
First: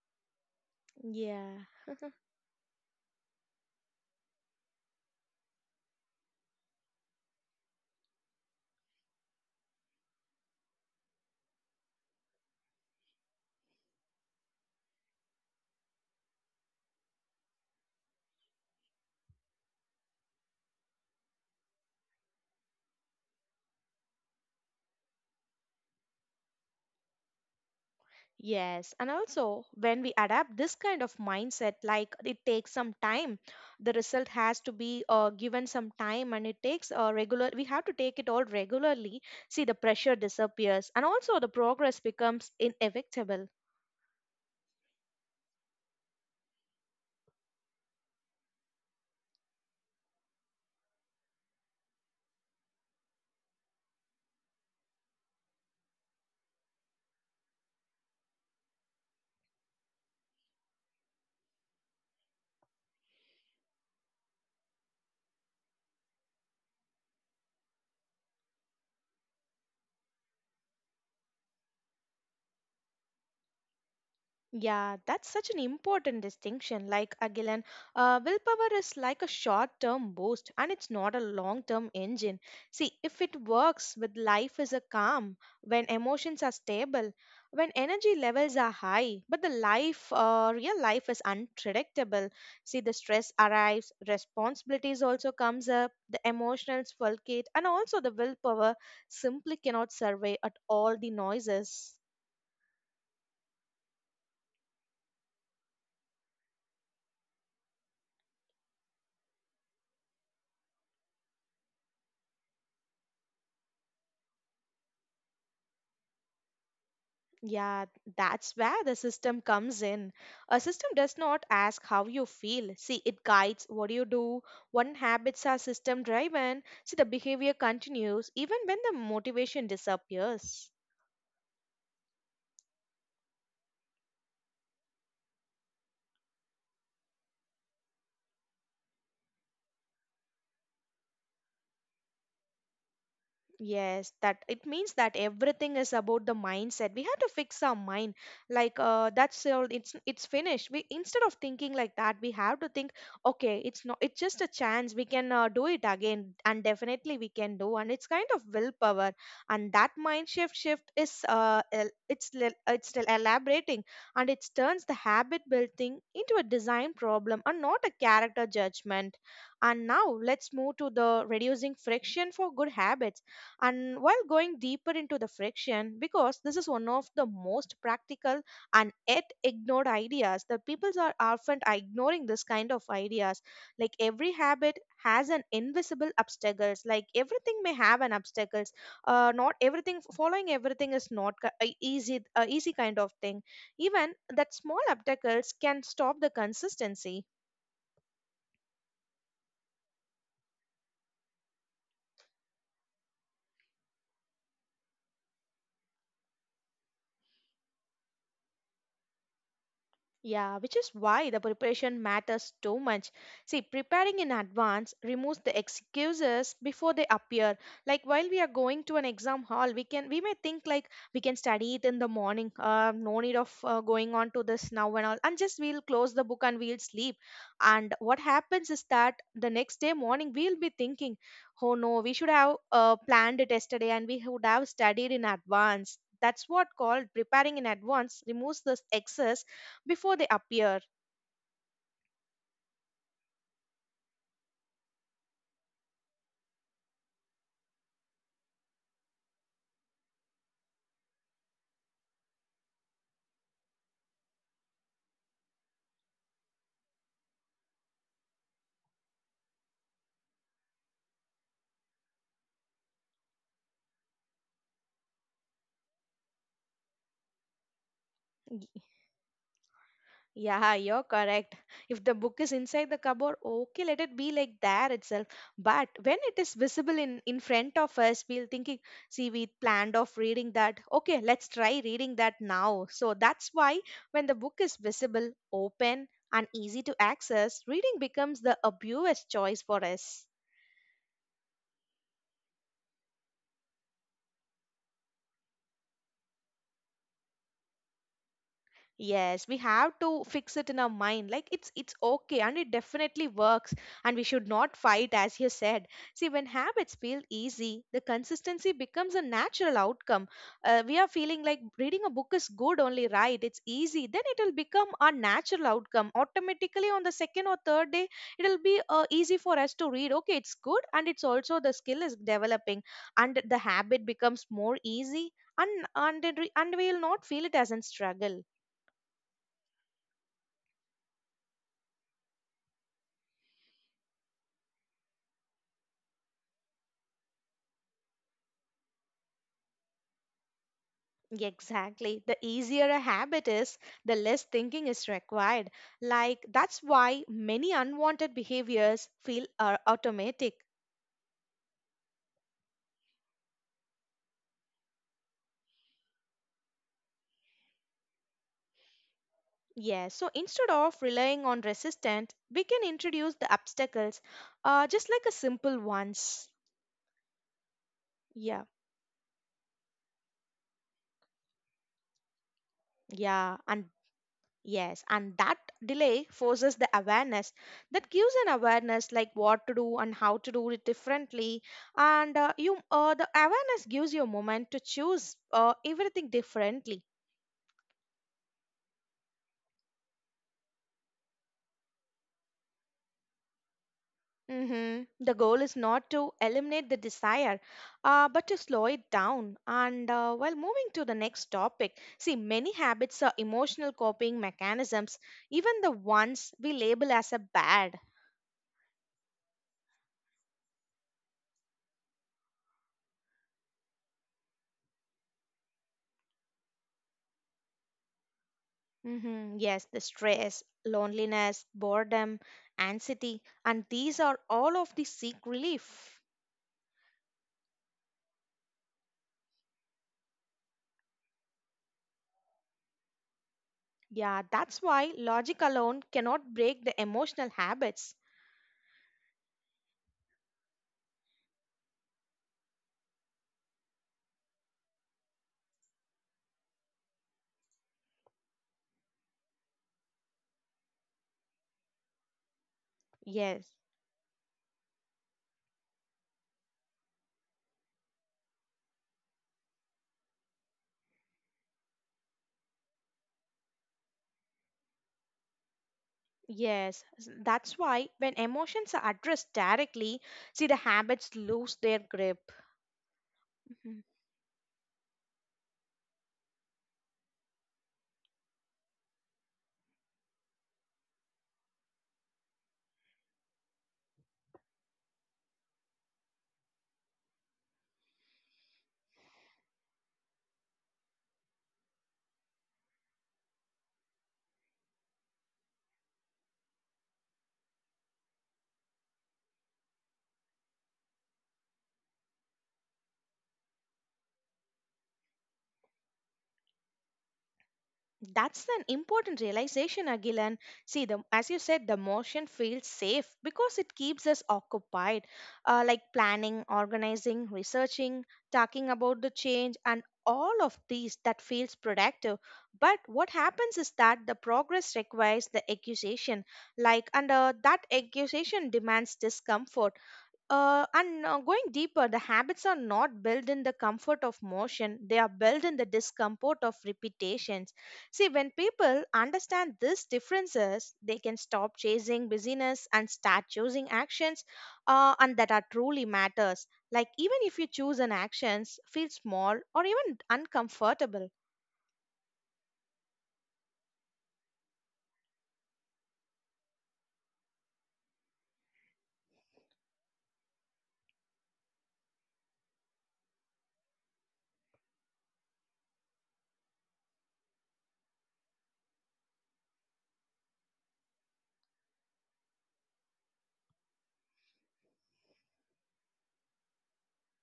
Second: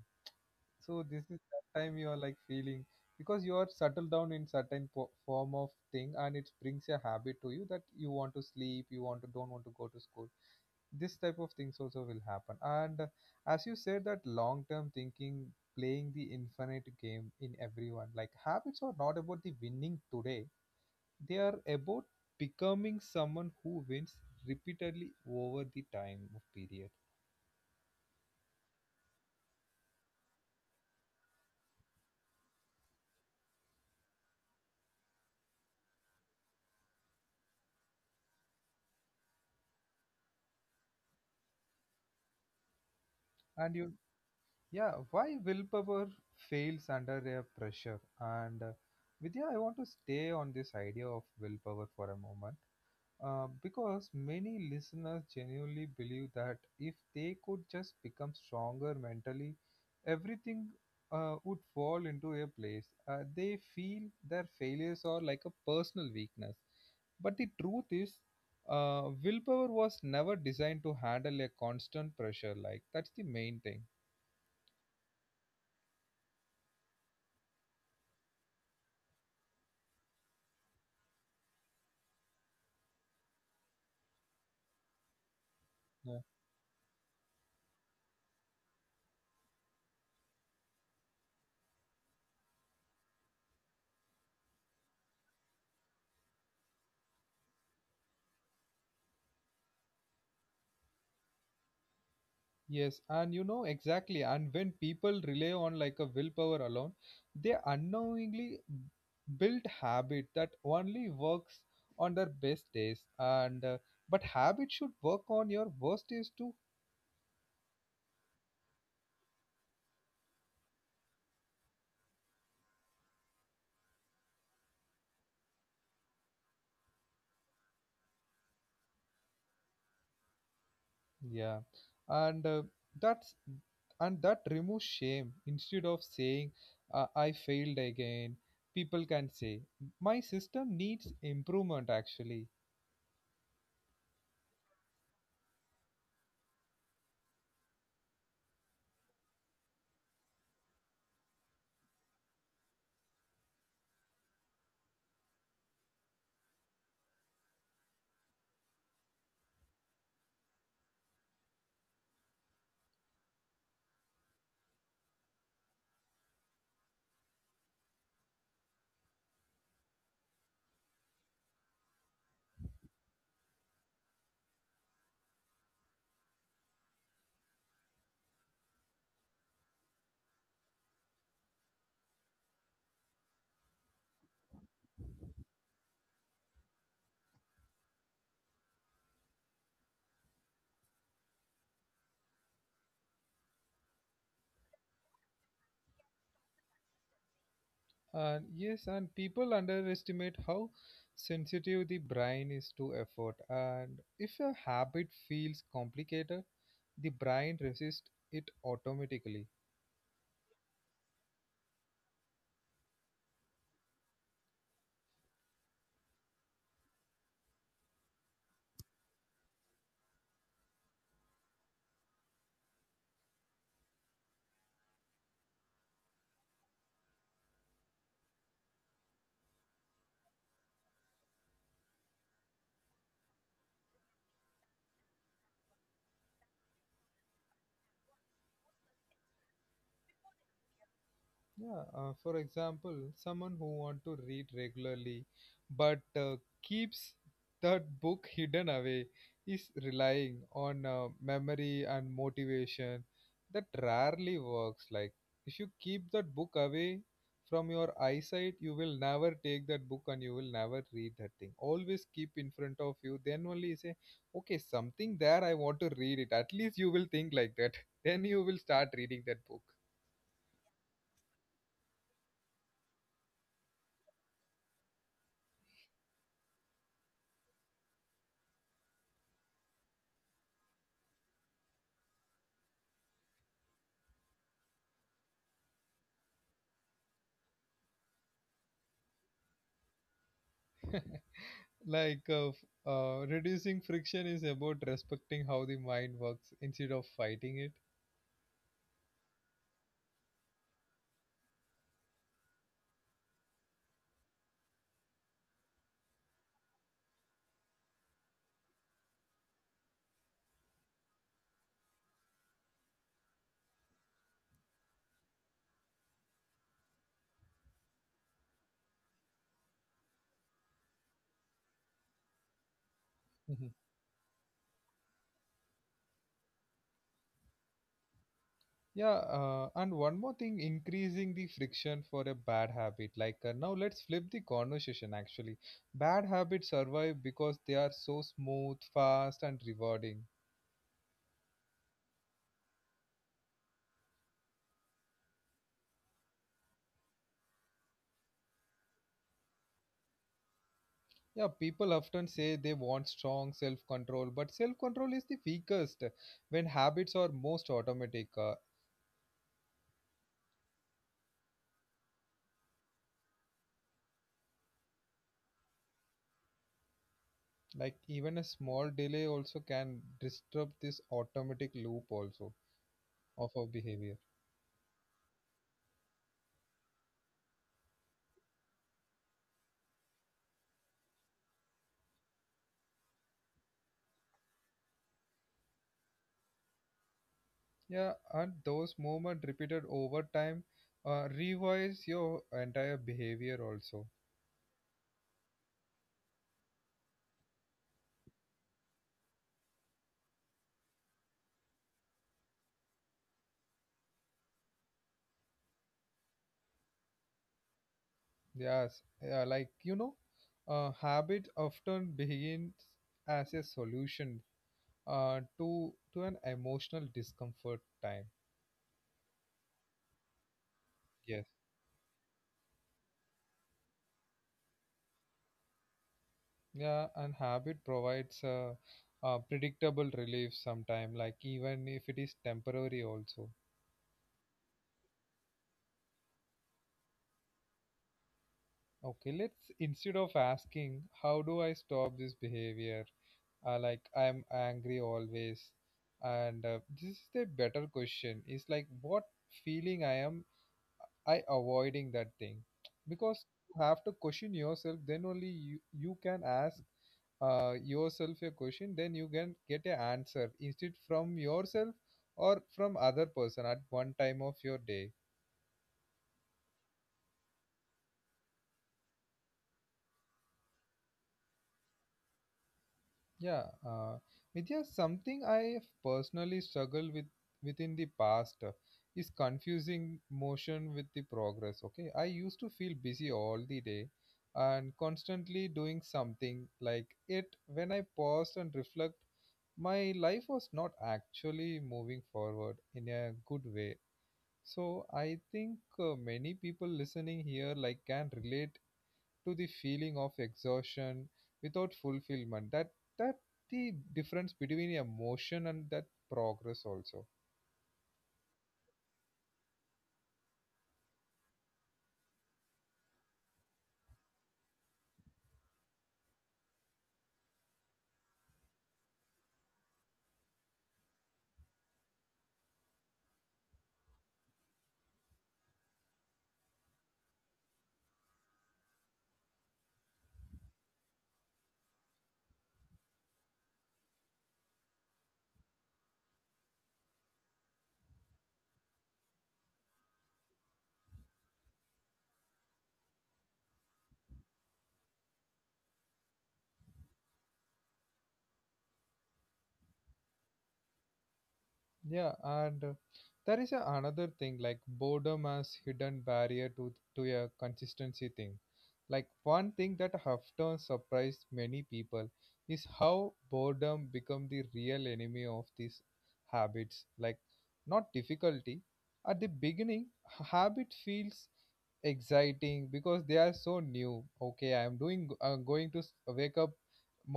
So this is
Yeah.
that time you are like feeling, because you are settled down in certain po- form of thing, and it brings a habit to you that you want to sleep, you want to, don't want to go to school. This type of things also will happen. And uh, as you said, that long term thinking, playing the infinite game in everyone, like habits are not about the winning today. They are about becoming someone who wins repeatedly over the time of period.
Yes, and also when we adapt this kind of mindset, like it takes some time, the result has to be uh, given some time, and it takes a regular. We have to take it all regularly. See, the pressure disappears, and also the progress becomes inevitable.
And you Yeah, why willpower fails under a pressure? And uh, Vidya, I want to stay on this idea of willpower for a moment, uh, because many listeners genuinely believe that if they could just become stronger mentally, everything uh, would fall into a place. Uh, they feel their failures are like a personal weakness. But the truth is, uh, willpower was never designed to handle a constant pressure. Like, that's the main thing.
Yeah, that's such an important distinction. Like Agilan, uh, willpower is like a short term boost and it's not a long term engine. See, if it works with life is a calm, when emotions are stable, when energy levels are high, but the life, uh, real life is unpredictable. See, the stress arrives, responsibilities also comes up, the emotions fulcate, and also the willpower simply cannot survey at all the noises.
Yes, and you know exactly. And when people rely on like a willpower alone, they unknowingly build habit that only works on their best days. And uh, but habit should work on your worst days too.
Yeah, that's where the system comes in. A system does not ask how you feel. See, it guides what you do. When habits are system driven, see, the behavior continues even when the motivation disappears.
Yeah, and uh, that's and that removes shame. Instead of saying, uh, I failed again, people can say my system needs improvement. Actually,
Yes, that it means that everything is about the mindset. We have to fix our mind. Like uh, that's all. It's it's finished. We, instead of thinking like that, we have to think. Okay, it's not. It's just a chance. We can uh, do it again, and definitely we can do. And it's kind of willpower, and that mind shift shift is uh el- it's lel- it's still elaborating, and it turns the habit building into a design problem and not a character judgment. And now let's move to the reducing friction for good habits and while going deeper into the friction, because this is one of the most practical and yet ignored ideas, the people are often ignoring this kind of ideas. Like every habit has an invisible obstacles. Like everything may have an obstacles. Uh, not everything following everything is not ki- a easy, uh, easy kind of thing. Even that small obstacles can stop the consistency.
and yes, and people underestimate how sensitive the brain is to effort. And if a habit feels complicated, the brain resists it automatically.
Yeah, which is why the preparation matters so much. See, preparing in advance removes the excuses before they appear. Like while we are going to an exam hall, we can we may think like we can study it in the morning. Uh, no need of uh, going on to this now and all, and just we'll close the book and we'll sleep. And what happens is that the next day morning we'll be thinking, oh no, we should have uh, planned it yesterday and we would have studied in advance. That's what called preparing in advance removes this excess before they appear.
Yeah, uh, for example, someone who want to read regularly but uh, keeps that book hidden away is relying on uh, memory and motivation that rarely works. Like if you keep that book away from your eyesight, you will never take that book and you will never read that thing. Always keep in front of you. Then only you say, okay, something there I want to read it. At least you will think like that. Then you will
Y-
start reading that book.
Yeah, you're correct. If the book is inside the cupboard, okay, let it be like that itself. But when it is visible in in front of us, we'll thinking, see, we planned of reading that. Okay, let's try reading that now. So that's why when the book is visible, open, and easy to access, reading becomes the obvious choice for us.
Like uh, f- uh, reducing friction is about respecting how the mind works instead of fighting it.
Yes, we have to fix it in our mind. Like it's it's okay and it definitely works, and we should not fight as you said. See, when habits feel easy, the consistency becomes a natural outcome. Uh, we are feeling like reading a book is good only, right? It's easy. Then it will become our natural outcome. Automatically on the second or third day, it'll be uh, easy for us to read. Okay, it's good and it's also the skill is developing and the
Mhm.
habit becomes more easy and and, it re- and we will not feel it as a struggle.
Yeah, uh, and one more thing, increasing the friction for a bad habit, like uh, now let's flip the conversation actually, bad habits survive because they are so smooth, fast, and rewarding.
Exactly. The easier a habit is, the less thinking is required. Like, that's why many unwanted behaviors feel are automatic.
Yeah, people often say they want strong self control, but self control is the weakest when habits are most automatic. Uh,
Yeah, so instead of relying on resistance, we can introduce the obstacles uh, just like a simple ones.
like even a
Yeah,
small delay also can disrupt this automatic loop also of
yeah.
our
And
behavior.
Yes, and that delay forces the awareness that gives an awareness like what to do and how to do it differently. And uh, you, uh, the awareness gives you a moment to choose uh, everything differently.
Yeah, and those movement repeated over time uh, revise your entire behavior also.
Hmm. The goal is not to eliminate the desire, uh, but to slow it down. And uh, while moving to the next topic, see, many habits are emotional coping mechanisms, even the ones we label as a bad.
Yes, yeah, like you know uh, habit often begins as a solution, uh, to to an emotional discomfort time.
Hmm. Yes, the stress,
Yes,
loneliness, boredom, anxiety, and these are all of the seek relief.
yeah, and habit provides a, a predictable relief sometime, like even if it is temporary also.
Yeah, that's why logic alone cannot break the emotional habits.
Okay, let's, instead of asking how do I stop this behavior, uh, like I'm angry always, and uh, this is the better question. Is like what feeling I am, I avoiding that thing, because
Yes,
you have to question yourself. Then only you you can ask uh, yourself a question. Then you can get a answer instead from yourself or from other person at one time of your day.
yes, s- that's why when emotions are addressed directly, see the habits lose their grip.
Yeah,
Mm-hmm.
uh, Vidya, something I have personally struggled with within the past uh, is confusing motion with the progress. Okay, I used to feel busy all the day and constantly doing something like it. When I paused and reflect, my life was not actually moving forward in a good way. So I think uh, many people listening here like can relate to the feeling of exhaustion without fulfillment that that the difference between emotion and that progress also.
That's an important realization, Agilan. See, the, as you said, the motion feels safe because it keeps us occupied, uh, like planning, organizing, researching, talking about the change, and all of these that feels productive. But what happens is that the progress requires the accusation, like, and uh, that accusation demands discomfort. Uh, and uh, going deeper, the habits are not built in the comfort of motion, they are built in the discomfort of repetitions. See, when people understand these differences, they can stop chasing busyness and start choosing actions uh, and that are truly matters. Like even if you choose an actions, feel small or even uncomfortable.
Yeah, and uh, there is a another thing like boredom as hidden barrier to to a consistency thing, like one thing that often surprised many people is how boredom become the real enemy of these habits, like not difficulty at the beginning. H- habit feels exciting because they are so new. Okay, I am doing uh, going to s- wake up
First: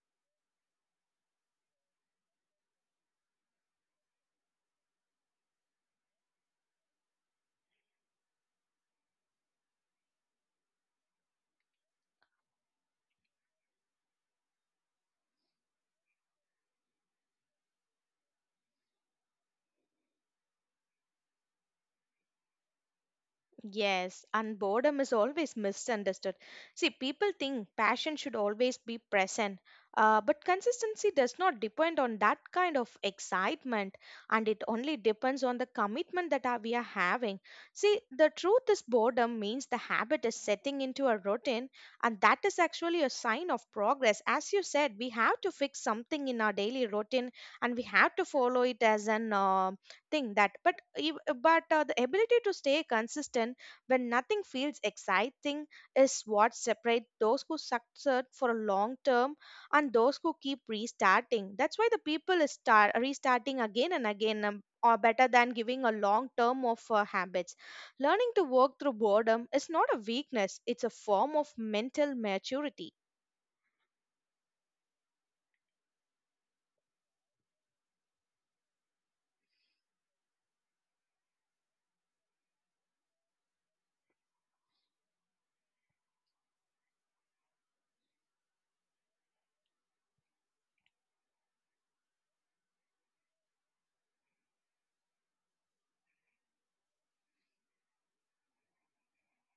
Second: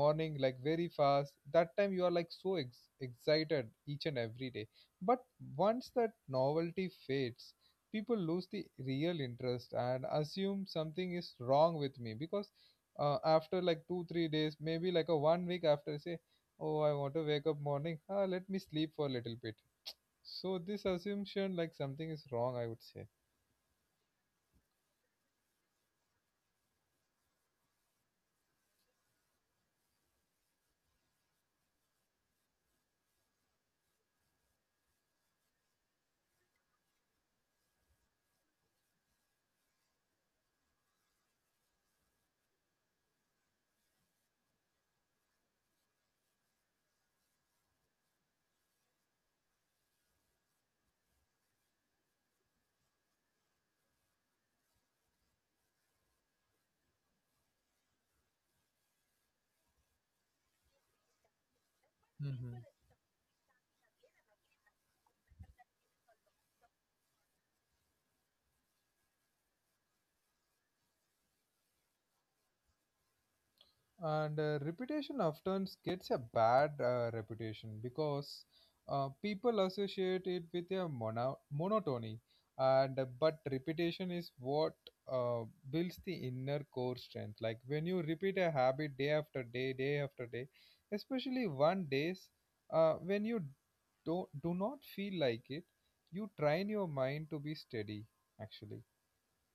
morning like very fast. That time you are like so ex- excited each and every day. But once that novelty fades, people lose the real interest and assume something is wrong with me, because uh, after like two three days, maybe like a one week after, say, oh, I want to wake up morning. Ah, let me sleep for a little bit. So this assumption, like something is wrong, I would say.
Yes, and boredom is always misunderstood. See, people think passion should always be present, uh, but consistency does not depend on that kind of excitement, and it only depends on the commitment that are- we are having. See, the truth is, boredom means the habit is setting into a routine, and that is actually a sign of progress. As you said, we have to fix something in our daily routine, and we have to follow it as an um thing that but ev- but uh, the ability to stay consistent when nothing feels exciting is what separates those who succeed for a long term and those who keep restarting. That's why the people is
Mm-hmm.
start restarting again and again, um, or better than giving a long term of uh, habits. Learning to work through boredom is not a weakness, it's a form of mental maturity.
And uh, reputation often gets a bad uh, reputation because uh, people associate it with a mono- monotony. And uh, but repetition is what uh, builds the inner core strength. Like when you repeat a habit day after day, day after day, especially one days, uh, when you do, do not feel like it, you train your mind to be steady. Actually.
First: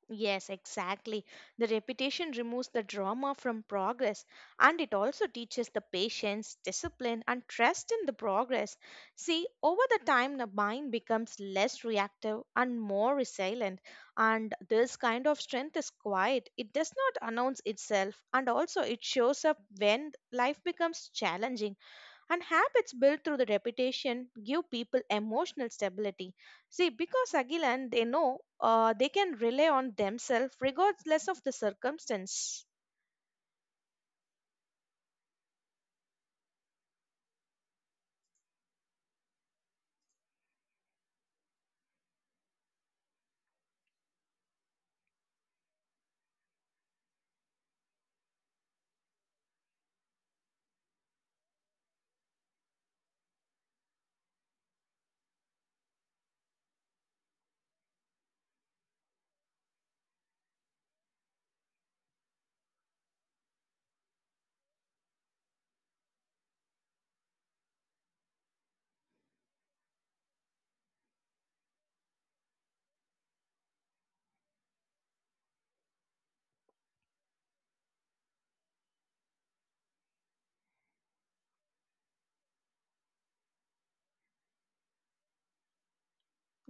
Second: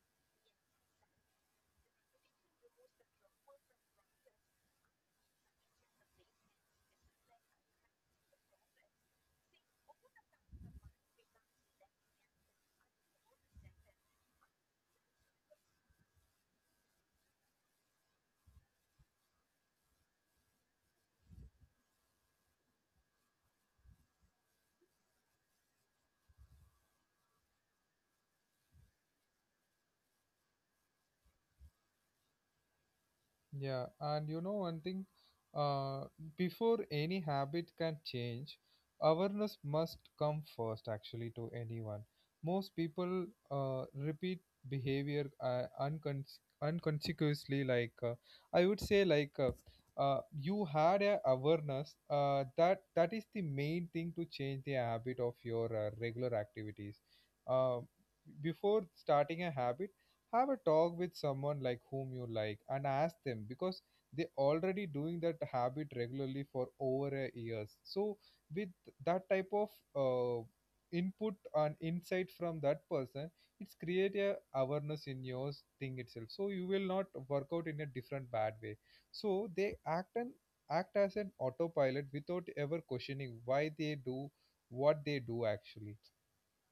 Yes, exactly. The repetition removes the drama from progress and it also teaches the patience, discipline, and trust in the progress. See, over the time, the mind becomes less reactive and more resilient. And this kind of strength is quiet, it does not announce itself, and also it shows up when life becomes challenging. And habits built through the repetition give people emotional stability. See, because Agilan, they know uh, they can rely on themselves regardless of the circumstance.
Yeah, and you know one thing, uh, before any habit can change, awareness must come first actually to anyone. Most people uh, repeat behavior uh, uncon- unconsciously, like uh, I would say, like uh, uh, you had a awareness uh, that that is the main thing to change the habit of your uh, regular activities. Uh, Before starting a habit, have a talk with someone like whom you like and ask them because they already doing that habit regularly for over a years. So with that type of uh, input and insight from that person, it's create a awareness in your thing itself, so you will not work out in a different bad way. So they act and act as an autopilot without ever questioning why they do what they do actually.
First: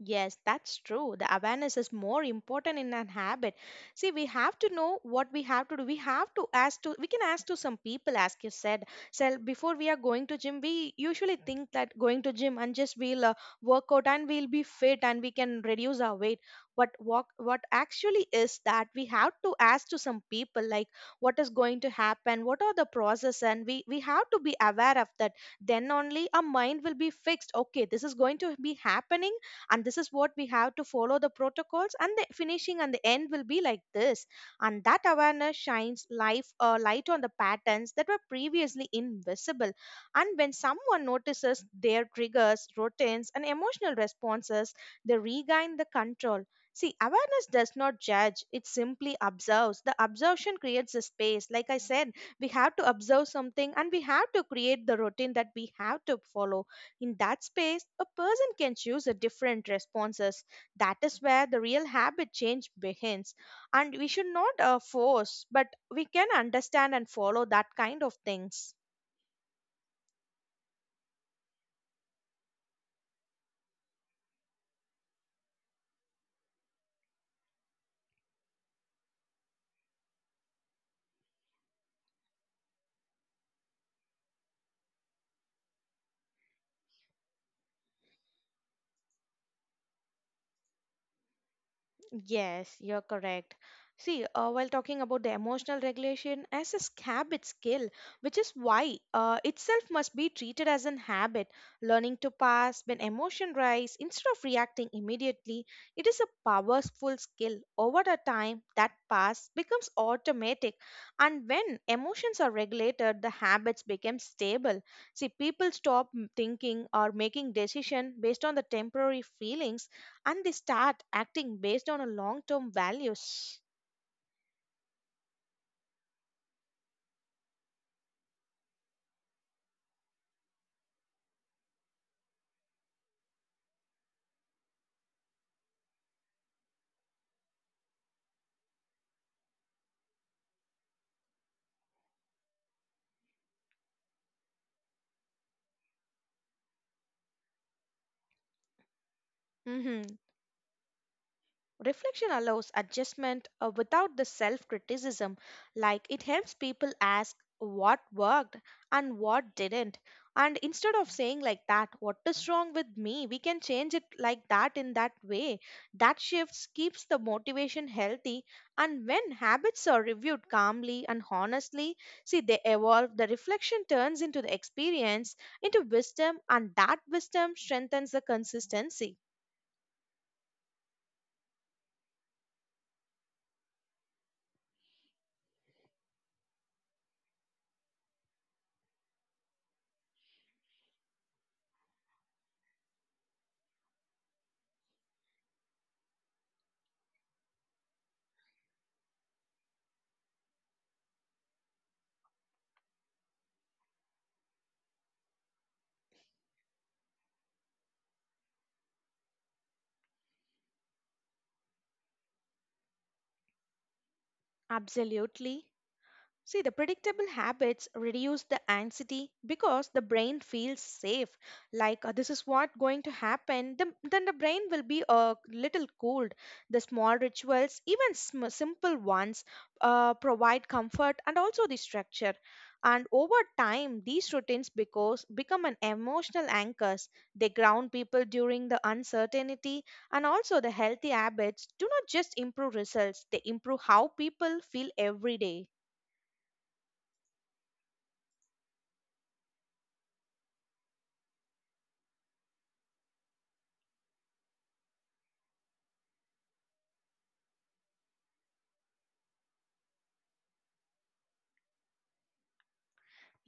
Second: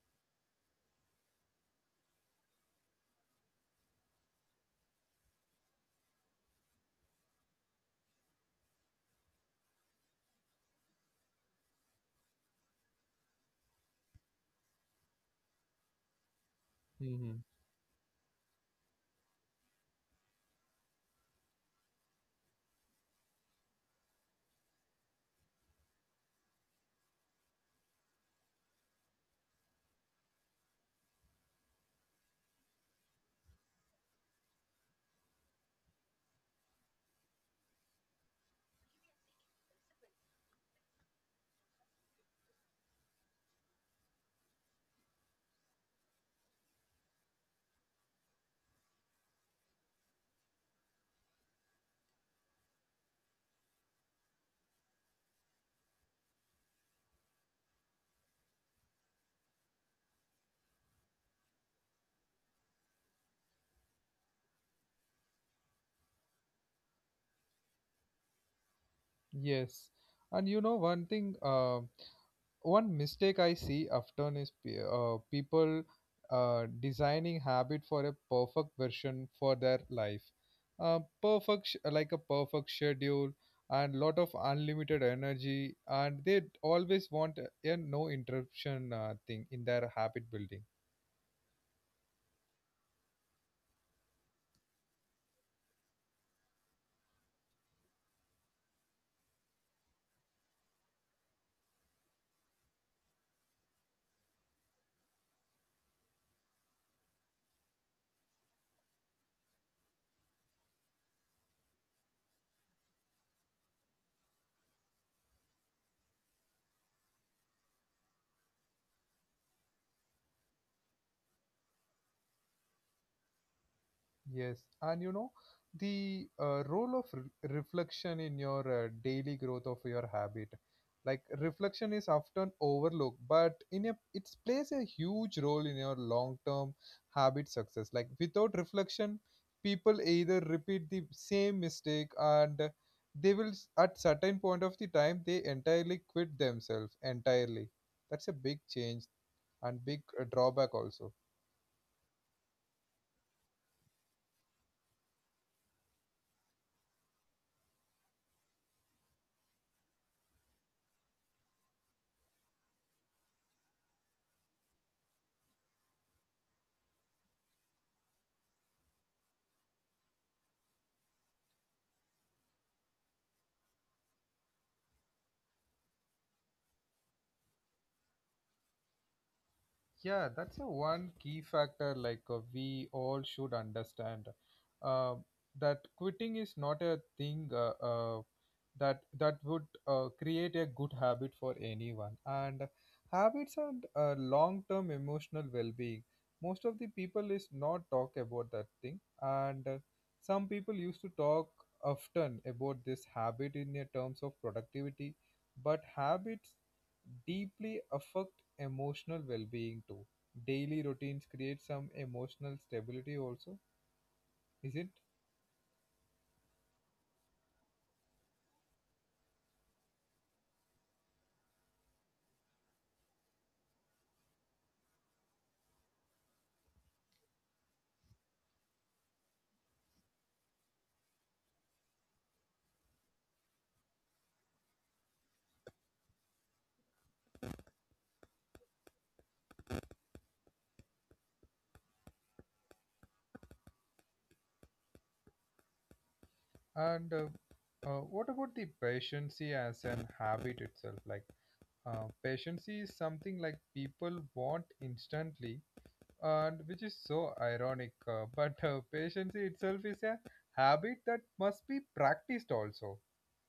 Yes, that's true. The awareness is more important in an habit. See, we have to know what we have to do. We have to ask to, we can ask to some people, as you said. So before we are going to gym, we usually think that going to gym and just we'll uh, work out and we'll be fit and we can reduce our weight. But what,
Hmm.
what actually is that we have to ask to some people, like what is going to happen, what are the process, and we, we have to be aware of that. Then only our mind will be fixed. Okay, this is going to be happening and this is what we have to follow the protocols and the finishing and the end will be like this, and that awareness shines life uh, light on the patterns that were previously invisible, and when someone notices their triggers routines and emotional responses, they regain the control. See, awareness does not judge, it simply observes. The observation creates a space. Like I said, we have to observe something and we have to create the routine that we have to follow. In that space, a person can choose a different responses. That is where the real habit change begins. And we should not uh, force, but we can understand and follow that kind of things.
Yes. And you know one thing, um, one mistake I see often is pe- uh, people uh, designing habit for a perfect version for their life, uh, perfect sh- like a perfect schedule and lot of unlimited energy, and they always want a, a no interruption uh, thing in their habit building.
Yes, you're correct. See, uh, while talking about the emotional regulation as a habit skill, which is why uh, itself must be treated as an habit. Learning to pass when emotion rise instead of reacting immediately, it is a powerful skill. Over the time, that pass becomes automatic, and when emotions are regulated, the habits become stable. See, people stop m- thinking or making decision based on the temporary feelings, and they start acting based on a long term values.
Yes, and you know, the uh, role of re- reflection in your uh, daily growth of your habit. Like reflection is often overlooked, but in a it plays a huge role in your long-term habit success. Like without reflection, people either repeat the same mistake and uh, they will s- at certain point of the time they entirely quit themselves entirely. That's a big change and big
Hmm.
uh, drawback also.
Reflection allows adjustment uh, without the self criticism, like it helps people ask what worked and what didn't. And instead of saying like that, what is wrong with me, we can change it like that in that way. That shifts keeps the motivation healthy. And when habits are reviewed calmly and honestly, see, they evolve. The reflection turns into the experience, into wisdom, and that wisdom strengthens the consistency.
Yeah, that's a one key factor like uh, we all should understand uh, that quitting is not a thing uh, uh, that that would uh, create a good habit for anyone and habits and uh, long-term emotional well-being. Most of the people is not talk about that thing and uh, some people used to talk often about this habit in a terms of productivity, but habits deeply affect emotional well-being too. Daily routines create some emotional stability also, is it?
Absolutely. See, the predictable habits reduce the anxiety because the brain feels safe. Like uh, this is what going to happen. The, then the brain will be a little cooled. The small rituals, even sm- simple ones, uh, provide comfort and also the structure. And over time, these routines because become an emotional anchors. They ground people during the uncertainty, and also the healthy habits do not just improve results; they improve how people feel every day.
And uh, uh, what about the patience as an habit itself? Like uh, patience is something like people want instantly, and which is so ironic. Uh, but uh, patience itself is a habit that must be practiced also.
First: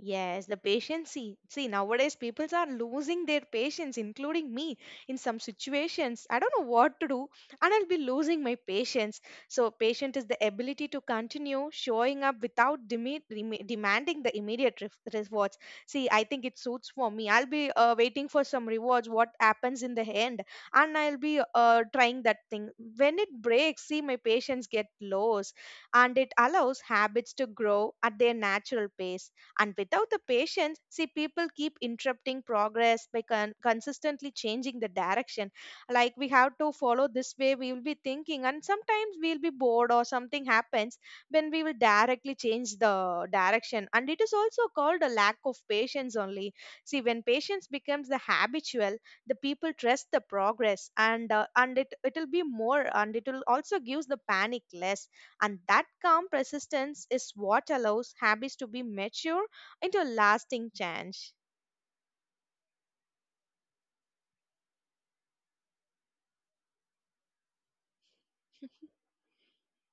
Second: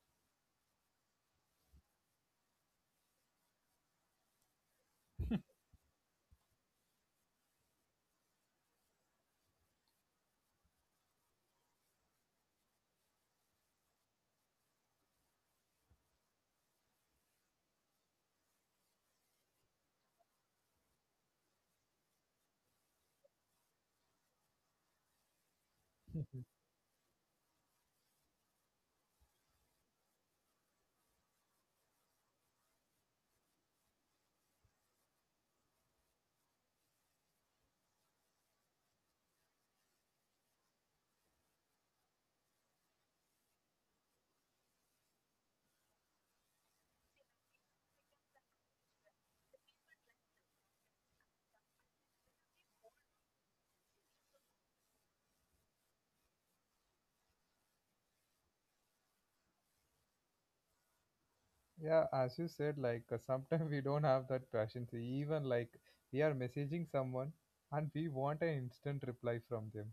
Yes, the patience. See, see, nowadays people are losing their patience, including me, in some situations. I don't know what to do, and I'll be losing my patience. So, patient is the ability to continue showing up without deme- reme- demanding the immediate ref- rewards. See, I think it suits for me. I'll be uh, waiting for some rewards, what happens in the end, and I'll be uh, trying that thing. When it breaks, see, my patience get lost, and it allows habits to grow at their natural pace, and without the patience, see, people keep interrupting progress by con- consistently changing the direction. Like we have to follow this way, we will be thinking, and sometimes we'll be bored or something happens when we will directly change the direction. And it is also called a lack of patience only. See, when patience becomes the habitual, the people trust the progress and uh, and it it'll be more and it will also gives the panic less, and that calm persistence is what allows habits to be mature into a lasting change.
Yeah, as you said, like uh, sometimes we don't have that patience. Even like we are messaging someone and we want an instant reply from them.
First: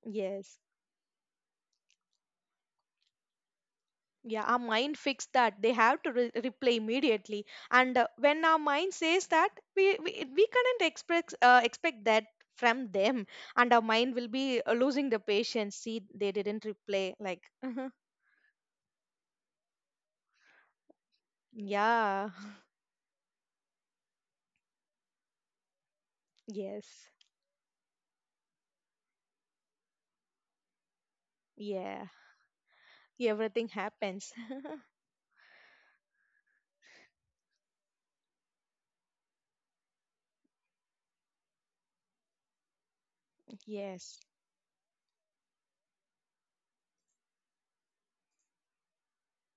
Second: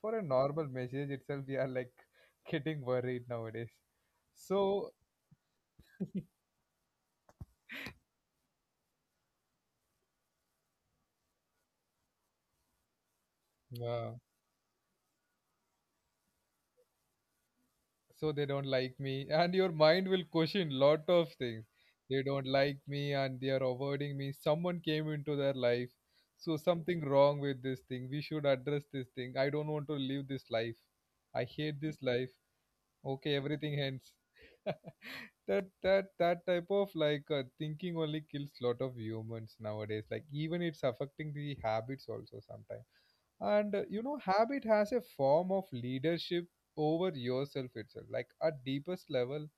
For a
Yes.
normal message itself, we are like getting worried nowadays.
Yeah, our
So,
mind fixed that. They have to re- replay immediately. And uh, when our mind says that, we we, we cannot expect uh, expect that from them, and our mind
yeah.
will be uh, losing the patience. See, they didn't replay. Like,
So they don't like me, and your mind will question lot of things. They
yeah,
don't like me, and they are avoiding me. Someone came into their life, so
yes,
something wrong with this thing. We should address this thing. I don't want to live this life. I hate this
yeah,
life. Okay,
everything
everything ends.
happens.
that that that type of like uh, thinking only kills lot of humans nowadays. Like even it's affecting the habits also sometimes. And uh, you know,
Yes.
habit has a form of leadership over yourself itself. Like at deepest level,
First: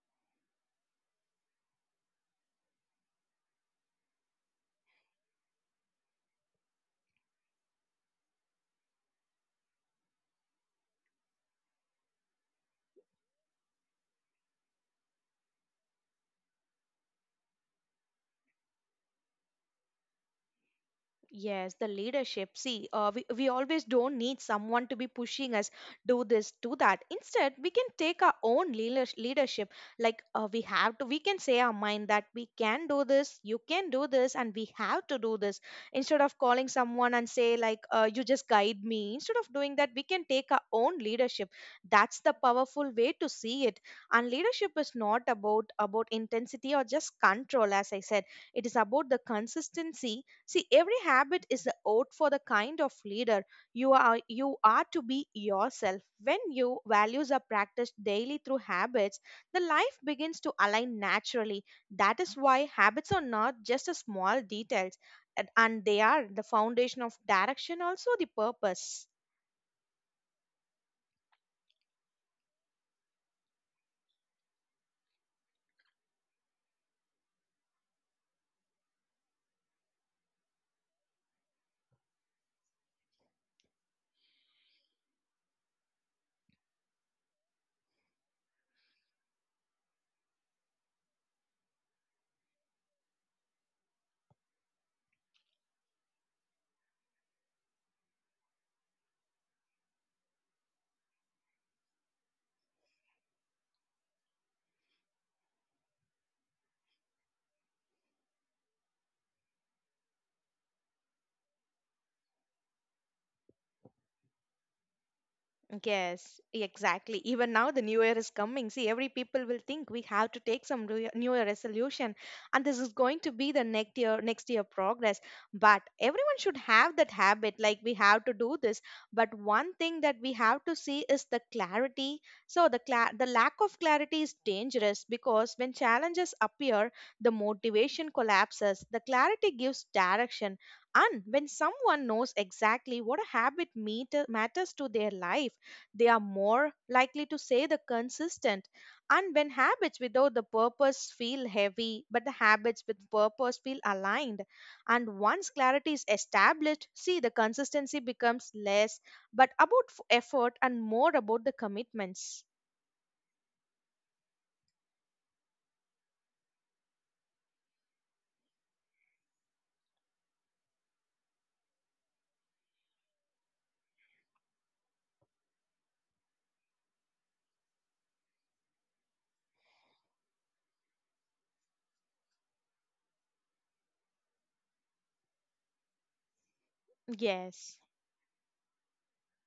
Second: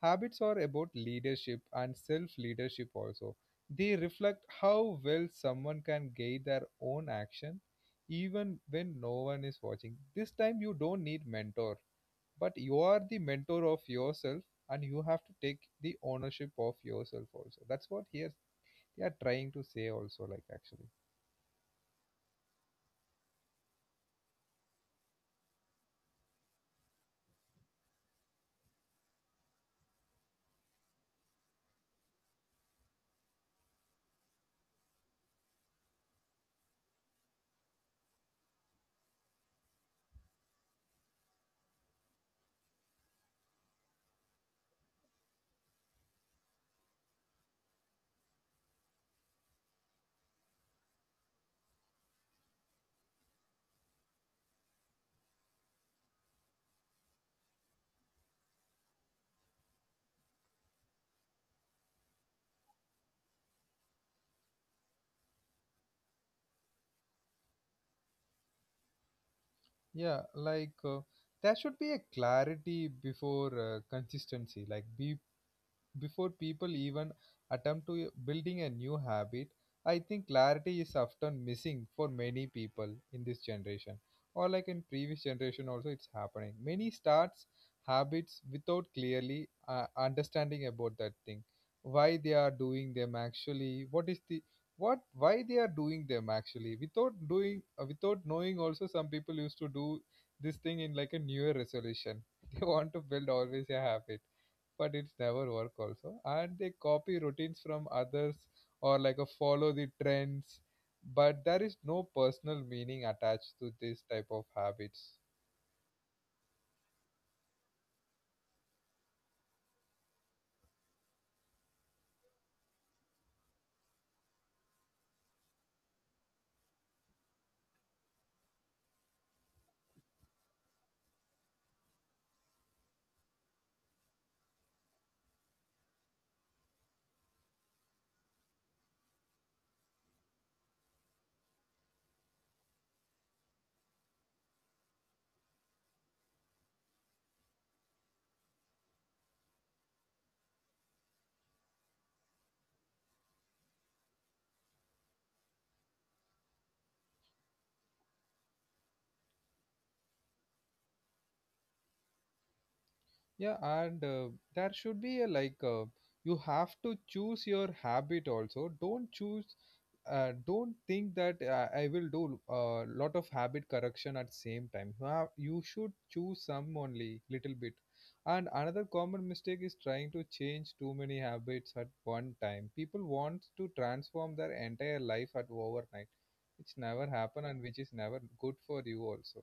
habits are about leadership and self leadership also. They reflect how well someone can guide their own action even when no one is watching. This time you don't need mentor, but you are the mentor of yourself and you have to take the ownership of yourself also. That's what here they are trying to say also like actually.
Yes, the leadership. See, uh, we, we always don't need someone to be pushing us, do this, do that. Instead, we can take our own leaders- leadership. Like, uh, we have to, we can say our mind that we can do this, you can do this, and we have to do this. Instead of calling someone and say, like, uh, you just guide me, instead of doing that, we can take our own leadership. That's the powerful way to see it. And leadership is not about, about intensity or just control. As I said, it is about the consistency. See, every habit is the oath for the kind of leader you are you are to be yourself. When your values are practiced daily through habits, the life begins to align naturally. That is why habits are not just a small details, and and they are the foundation of direction also the purpose.
Yeah, like uh, there should be a clarity before uh, consistency. Like be before people even attempt to building a new habit, I think clarity is often missing for many people in this generation, or like in previous generation also it's happening. Many starts habits without clearly uh, understanding about that thing why they are doing them actually. What is the what why they are doing them actually without doing uh, without knowing also. Some people used to do this thing in like a new year resolution. They want to build always a habit, but it's never work also. And they copy routines from others or like a follow the trends, but there is no personal meaning attached to this type of habits.
Yes, exactly. Even now, the new year is coming. See, every people will think we have to take some re- new year resolution, and this is going to be the next year, next year progress. But everyone should have that habit, like we have to do this. But one thing that we have to see is the clarity. So the cla the lack of clarity is dangerous because when challenges appear, the motivation collapses. The clarity gives direction. And when someone knows exactly what a habit meter matters to their life, they are more likely to say the consistent. And when habits without the purpose feel heavy, but the habits with purpose feel aligned, and once clarity is established, see the consistency becomes less but about f- effort and more about the commitments.
Yeah, and uh, there should be a like uh, you have to choose your habit also. Don't choose, uh, don't think that uh, I will do a lot of habit correction at same time. You have, you should choose some only little bit. And another common mistake is trying to change too many habits at one time. People want to transform their entire life at overnight, which never happen and
Yes.
which is never good for you also.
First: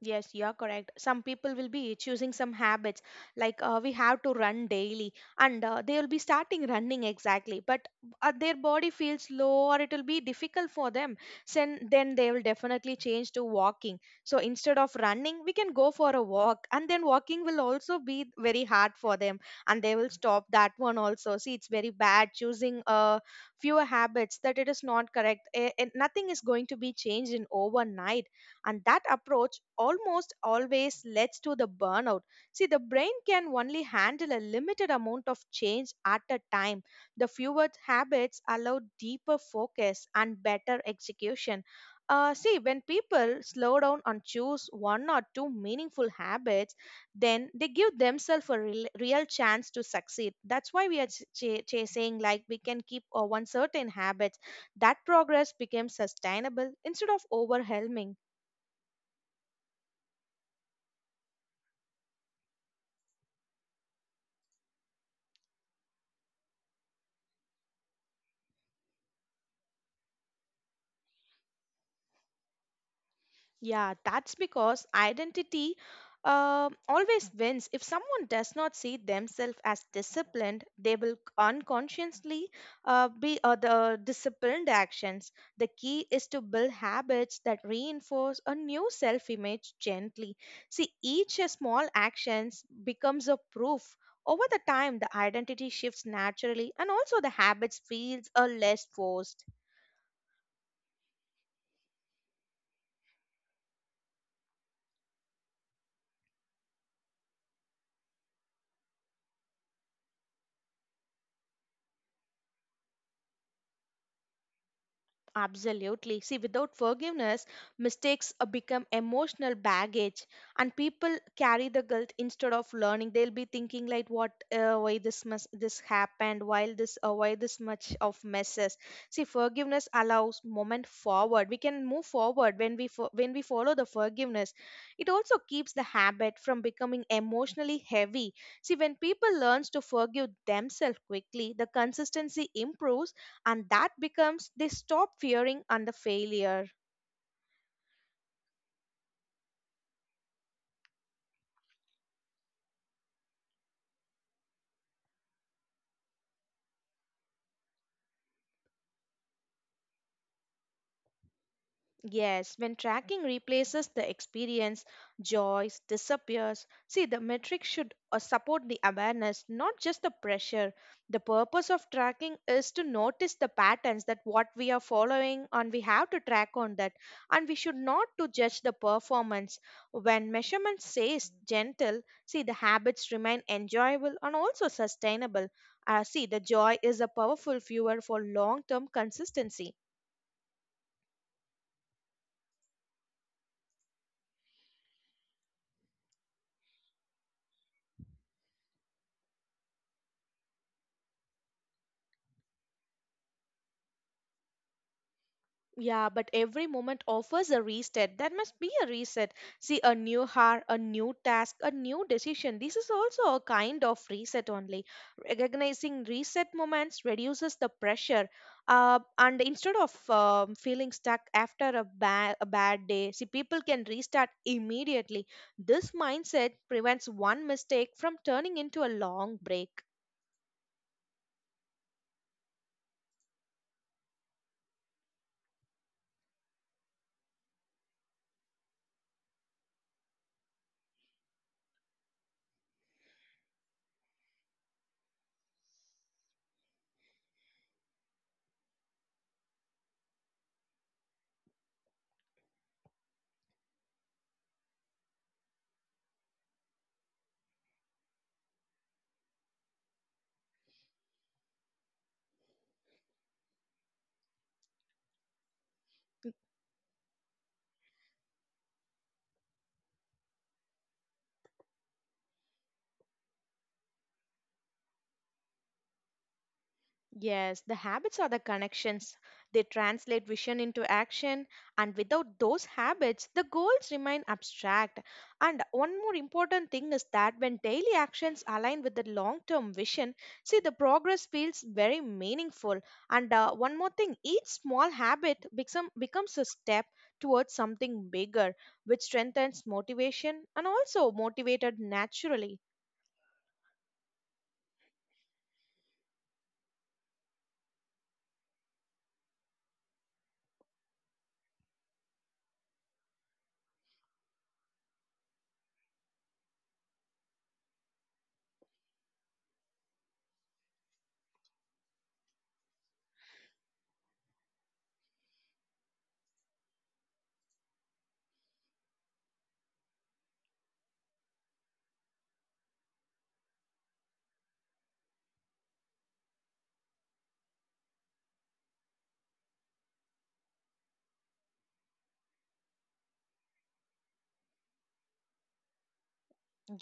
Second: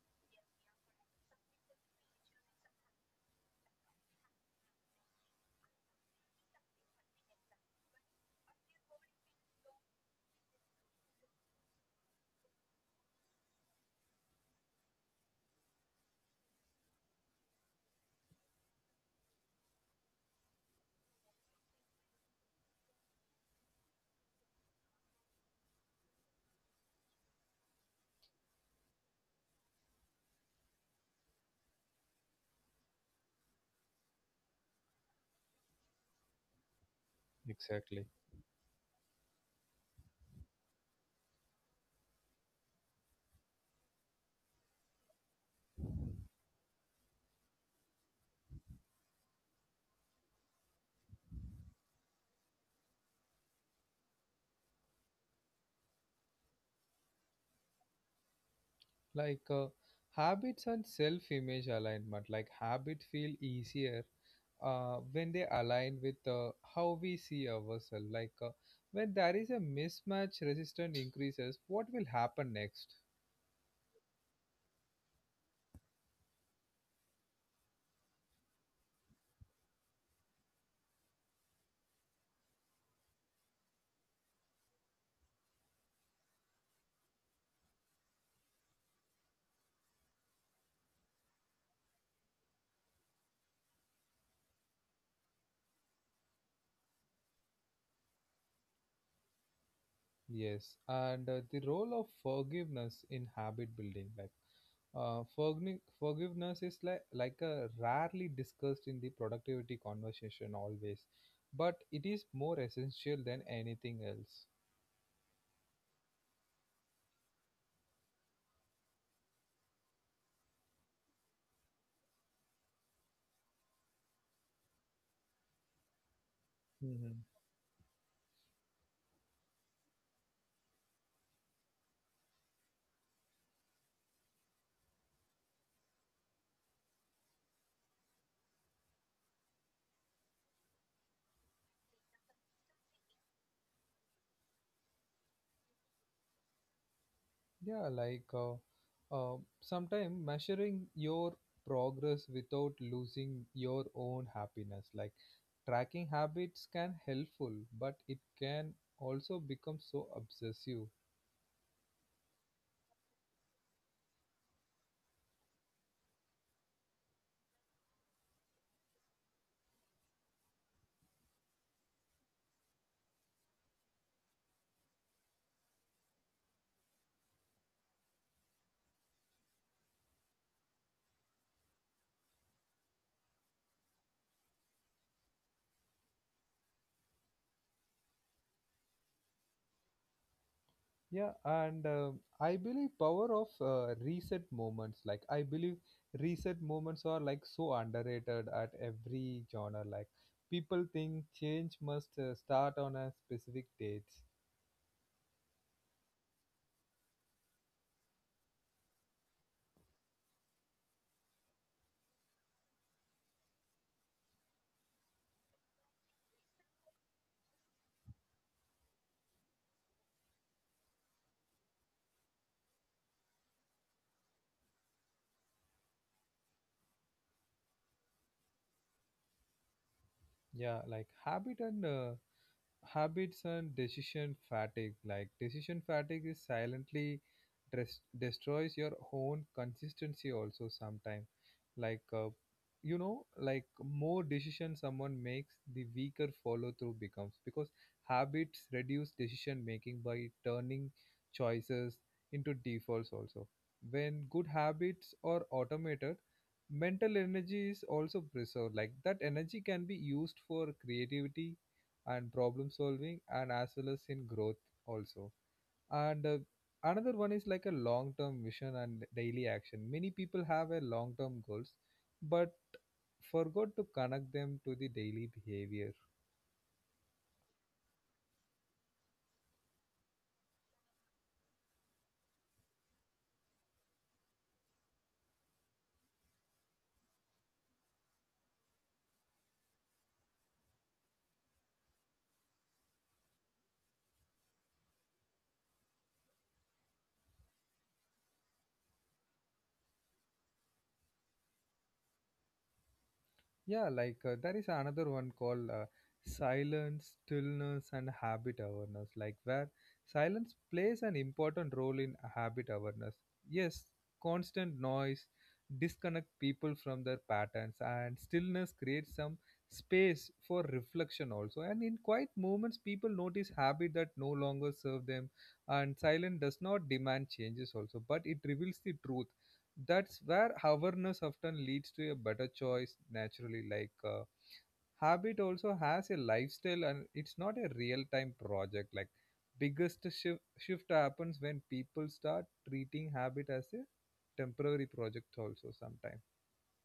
Yes, you are correct. Some people will be choosing some habits like uh, we have to run daily, and uh, they will be starting running exactly. But uh, their body feels low, or it will be difficult for them. Then, then they will definitely change to walking. So instead of running, we can go for a walk, and then walking will also be very hard for them, and they will stop that one also. See, it's very bad choosing uh, fewer habits that it is not correct. Eh, eh, nothing is going to be changed in overnight, and that approach almost always leads to the burnout. See, the brain can only handle a limited amount of change at a time. The fewer
Exactly.
habits allow deeper focus and better execution. uh, see, when people slow down and choose one or two meaningful habits, then they give themselves a real, real chance to succeed. That's why we are ch- ch- chasing, like we can keep uh, one certain habits. That progress becomes sustainable instead of overwhelming.
Like uh, habits and self image alignment, like habits feel easier uh, when they align with uh, how we see ourselves, like uh, when there is a mismatch resistance increases. What will happen next?
Yeah, that's because identity uh, always wins. If someone does not see themselves as disciplined, they will unconsciously uh, be uh, the disciplined actions. The key is to build habits that reinforce a new self-image gently. See, each small actions becomes a proof. Over the time, the identity shifts naturally, and also the habits feels a less forced.
Yes, and uh, the role of forgiveness in habit building, like uh, forgni- forgiveness is like like a rarely discussed in the productivity conversation always, but it is more essential than anything else.
Absolutely. See, without forgiveness, mistakes uh, become emotional baggage, and people carry the guilt instead of learning. They'll be thinking like, "What? Uh, why this mess? This happened? Why this? Uh, why
Mm-hmm.
this much of messes?" See, forgiveness allows moment forward. We can move forward when we fo- when we follow the forgiveness. It also keeps the habit from becoming emotionally heavy. See, when people learns to forgive themselves quickly, the consistency improves, and that becomes they stop fearing under failure.
Yeah, like uh, uh, sometimes measuring your progress without losing your own happiness. Like tracking habits can helpful, but it can also become so obsessive.
Yes, when tracking replaces the experience, joys disappears. See, the metric should uh, support the awareness, not just the pressure. The purpose of tracking is to notice the patterns that what we are following and we have to track on that. And we should not to judge the performance. When measurement says gentle, see the habits remain enjoyable and also sustainable. Uh, see, the joy is a powerful fuel for long-term consistency.
Yeah, and um, I believe power of uh, reset moments. Like I believe reset moments are like so underrated at every genre. Like people think change must uh, start on a specific date.
Yeah, but every moment offers a reset. That must be a reset. See, a new hour, a new task, a new decision. This is also a kind of reset only. Recognizing reset moments reduces the pressure. Uh, and instead of um, feeling stuck after a, ba- a bad day, see, people can restart immediately. This mindset prevents one mistake from turning into a long break.
Yeah, like habit and uh, habits and decision fatigue. Like decision fatigue is silently dress, destroys your own consistency also sometimes, like uh, you know, like more decision someone makes the weaker follow through becomes, because habits reduce decision making by turning choices into defaults also. When good habits are automated, mental energy is also preserved. Like that energy can be used for creativity and problem solving and as well as in growth also. And uh, another one is like a long term vision and daily action. Many people have a long term goals, but forgot to connect them to the daily behavior.
Yes, the habits are the connections. They translate vision into action, and without those habits, the goals remain abstract. And one more important thing is that when daily actions align with the long term vision, see the progress feels very meaningful. And uh, one more thing, each small habit become, becomes a step towards something bigger, which strengthens motivation and also motivated naturally.
Yeah, like uh, there is another one called uh, silence, stillness, and habit awareness, like where silence plays an important role in habit awareness. Yes, constant noise disconnect people from their patterns, and stillness creates some space for reflection also. And in quiet moments, people notice habit that no longer serve them, and silence does not demand changes also, but it reveals the truth. That's where awareness often leads to a better choice naturally. Like uh, habit also has a lifestyle and it's not a real time project. Like biggest shift shift happens when people start treating habit as a temporary project also sometimes.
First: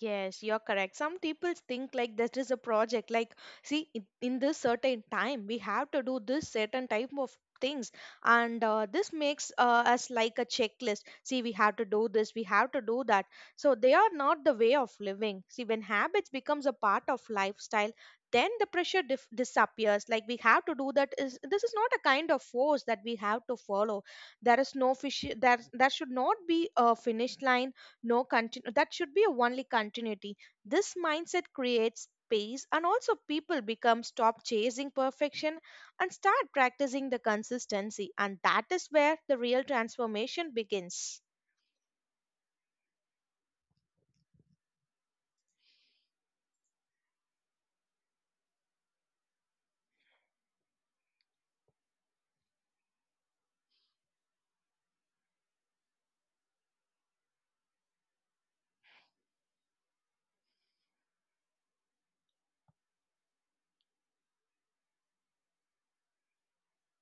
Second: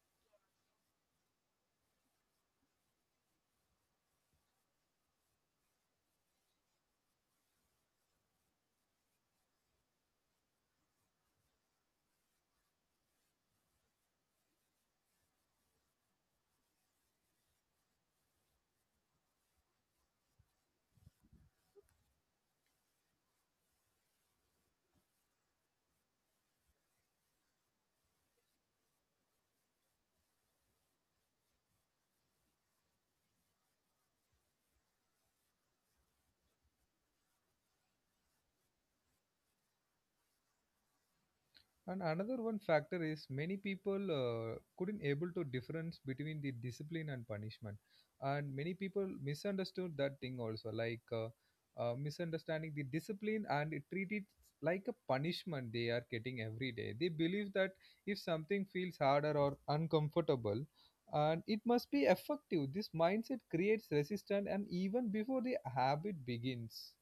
Yes, you're correct. Some people think like that is a project. Like, see, in in this certain time, we have to do this certain type of things, and uh, this makes uh, us like a checklist. See, we have to do this, we have to do that. So they are not the way of living. See, when habits becomes a part of lifestyle, then the pressure dif- disappears. Like we have to do that. Is this is not a kind of force that we have to follow. There is no fish. There there should not be a finish line, no continu- that should be a only continuity. This mindset creates space, and also people become stop chasing perfection and start practicing the consistency, and that is where the real transformation begins.
And another one factor is many people uh, couldn't able to difference between the discipline and punishment, and many people misunderstood that thing also, like uh, uh, misunderstanding the discipline and it treat it like a punishment they are getting every day. They believe that if something feels harder or uncomfortable, and it must be effective. This mindset creates resistance, and even before the habit begins.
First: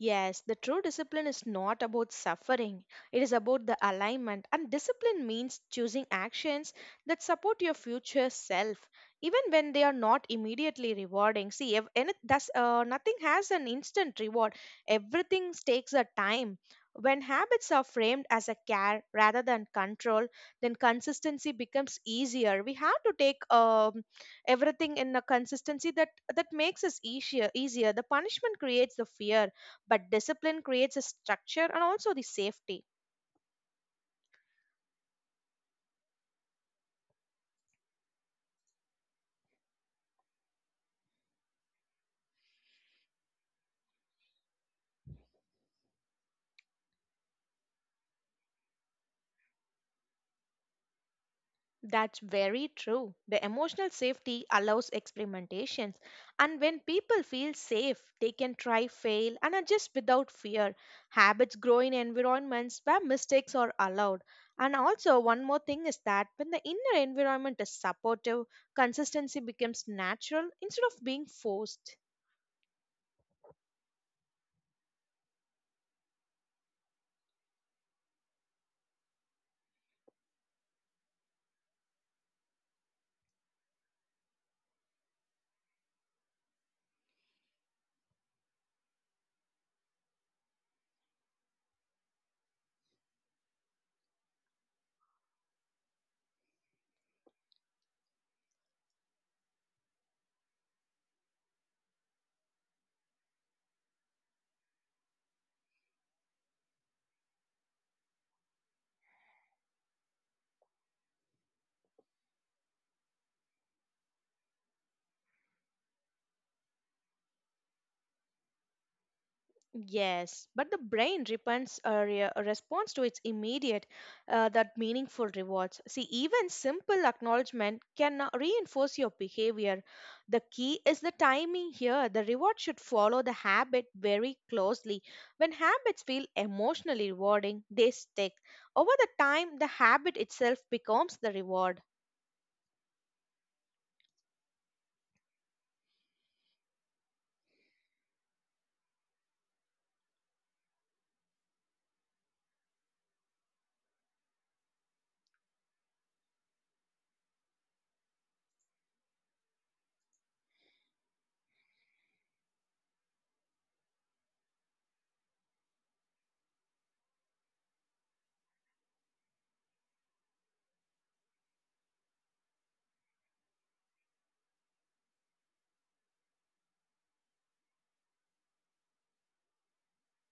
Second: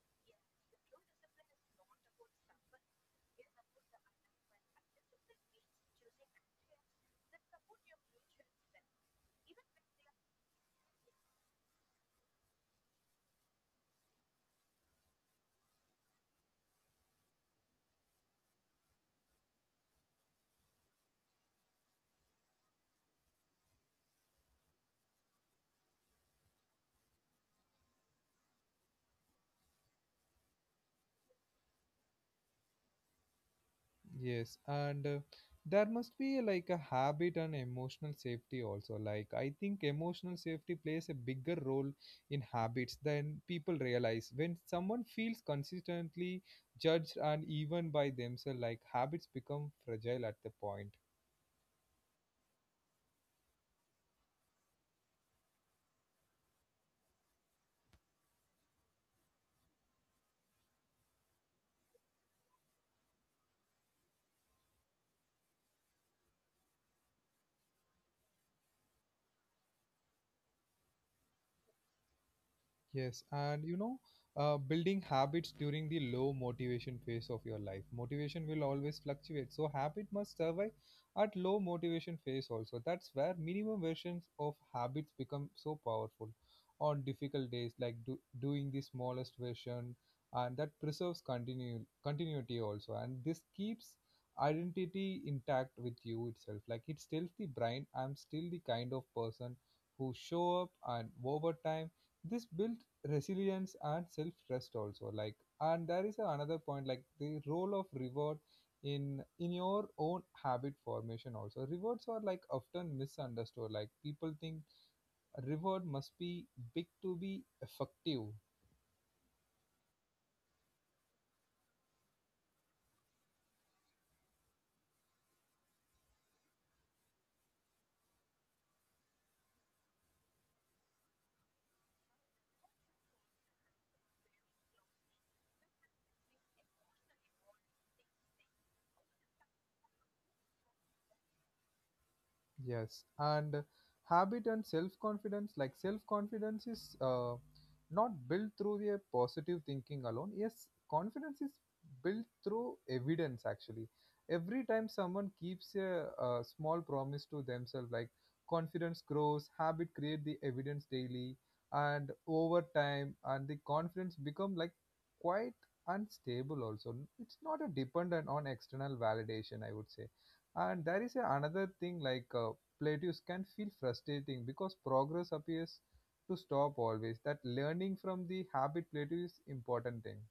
Yes, the true discipline is not about suffering. It is about the alignment, and discipline means choosing actions that support your future self, even when they are not immediately rewarding. See, if any, thus, uh, nothing has an instant reward, everything takes a time. When habits are framed as a care rather than control, then consistency becomes easier. We have to take um, everything in a consistency that that makes us easier. Easier. The punishment creates the fear, but discipline creates a structure and also the safety.
Yes, and uh, there must be like a habit and emotional safety also. Like, I think emotional safety plays a bigger role in habits than people realize. When someone feels consistently judged and even by themselves, like habits become fragile at the point.
That's very true. The emotional safety allows experimentations, and when people feel safe, they can try, fail, and adjust without fear. Habits grow in environments where mistakes are allowed. And also, one more thing is that when the inner environment is supportive, consistency becomes natural instead of being forced.
Yes, and you know, uh, building habits during the low motivation phase of your life. Motivation will always fluctuate, so habit must survive at low motivation phase also. That's where minimum versions of habits become so powerful on difficult days, like do, doing the smallest version, and that preserves continu- continuity also. And this keeps identity intact with you itself. Like it tells the brain, I'm still the kind of person who show up, and over time this built resilience and self trust also. Like, and there is a another point, like the role of reward in in your own habit formation also. Rewards are like often misunderstood. Like people think a reward must be big to be effective.
Yes, but the brain repents a, re- a response to its immediate, uh, that meaningful rewards. See, even simple acknowledgement can uh, reinforce your behavior. The key is the timing here. The reward should follow the habit very closely. When habits feel emotionally rewarding, they stick. Over the time, the habit itself becomes the reward.
Yes, and habit and self confidence, like self confidence is uh, not built through the positive thinking alone. Yes, confidence is built through evidence actually. Every time someone keeps a, a small promise to themselves, like confidence grows, habit create the evidence daily, and over time, and the confidence become like quite unstable also. It's not a dependent on external validation, I would say. And there is a another thing, like uh, plateaus can feel frustrating because progress appears to stop always. That learning from the habit plateau is important thing.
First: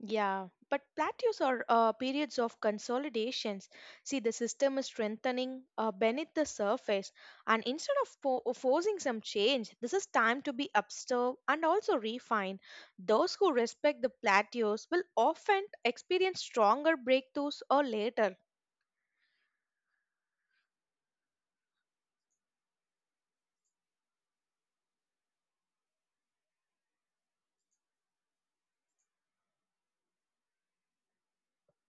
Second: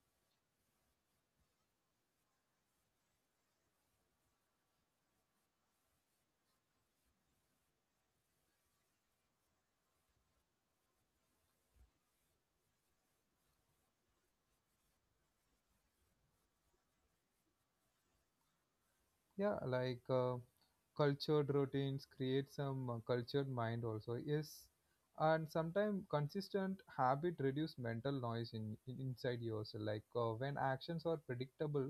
Yeah, but plateaus are uh, periods of consolidations. See, the system is strengthening uh, beneath the surface, and instead of fo- of forcing some change, this is time to be observed and also refined. Those who respect the plateaus will often experience stronger breakthroughs or later.
Yeah, like uh, cultured routines create some uh, cultured mind also. Yes, and sometimes consistent habit reduce mental noise in, in inside yourself. Like uh, when actions are predictable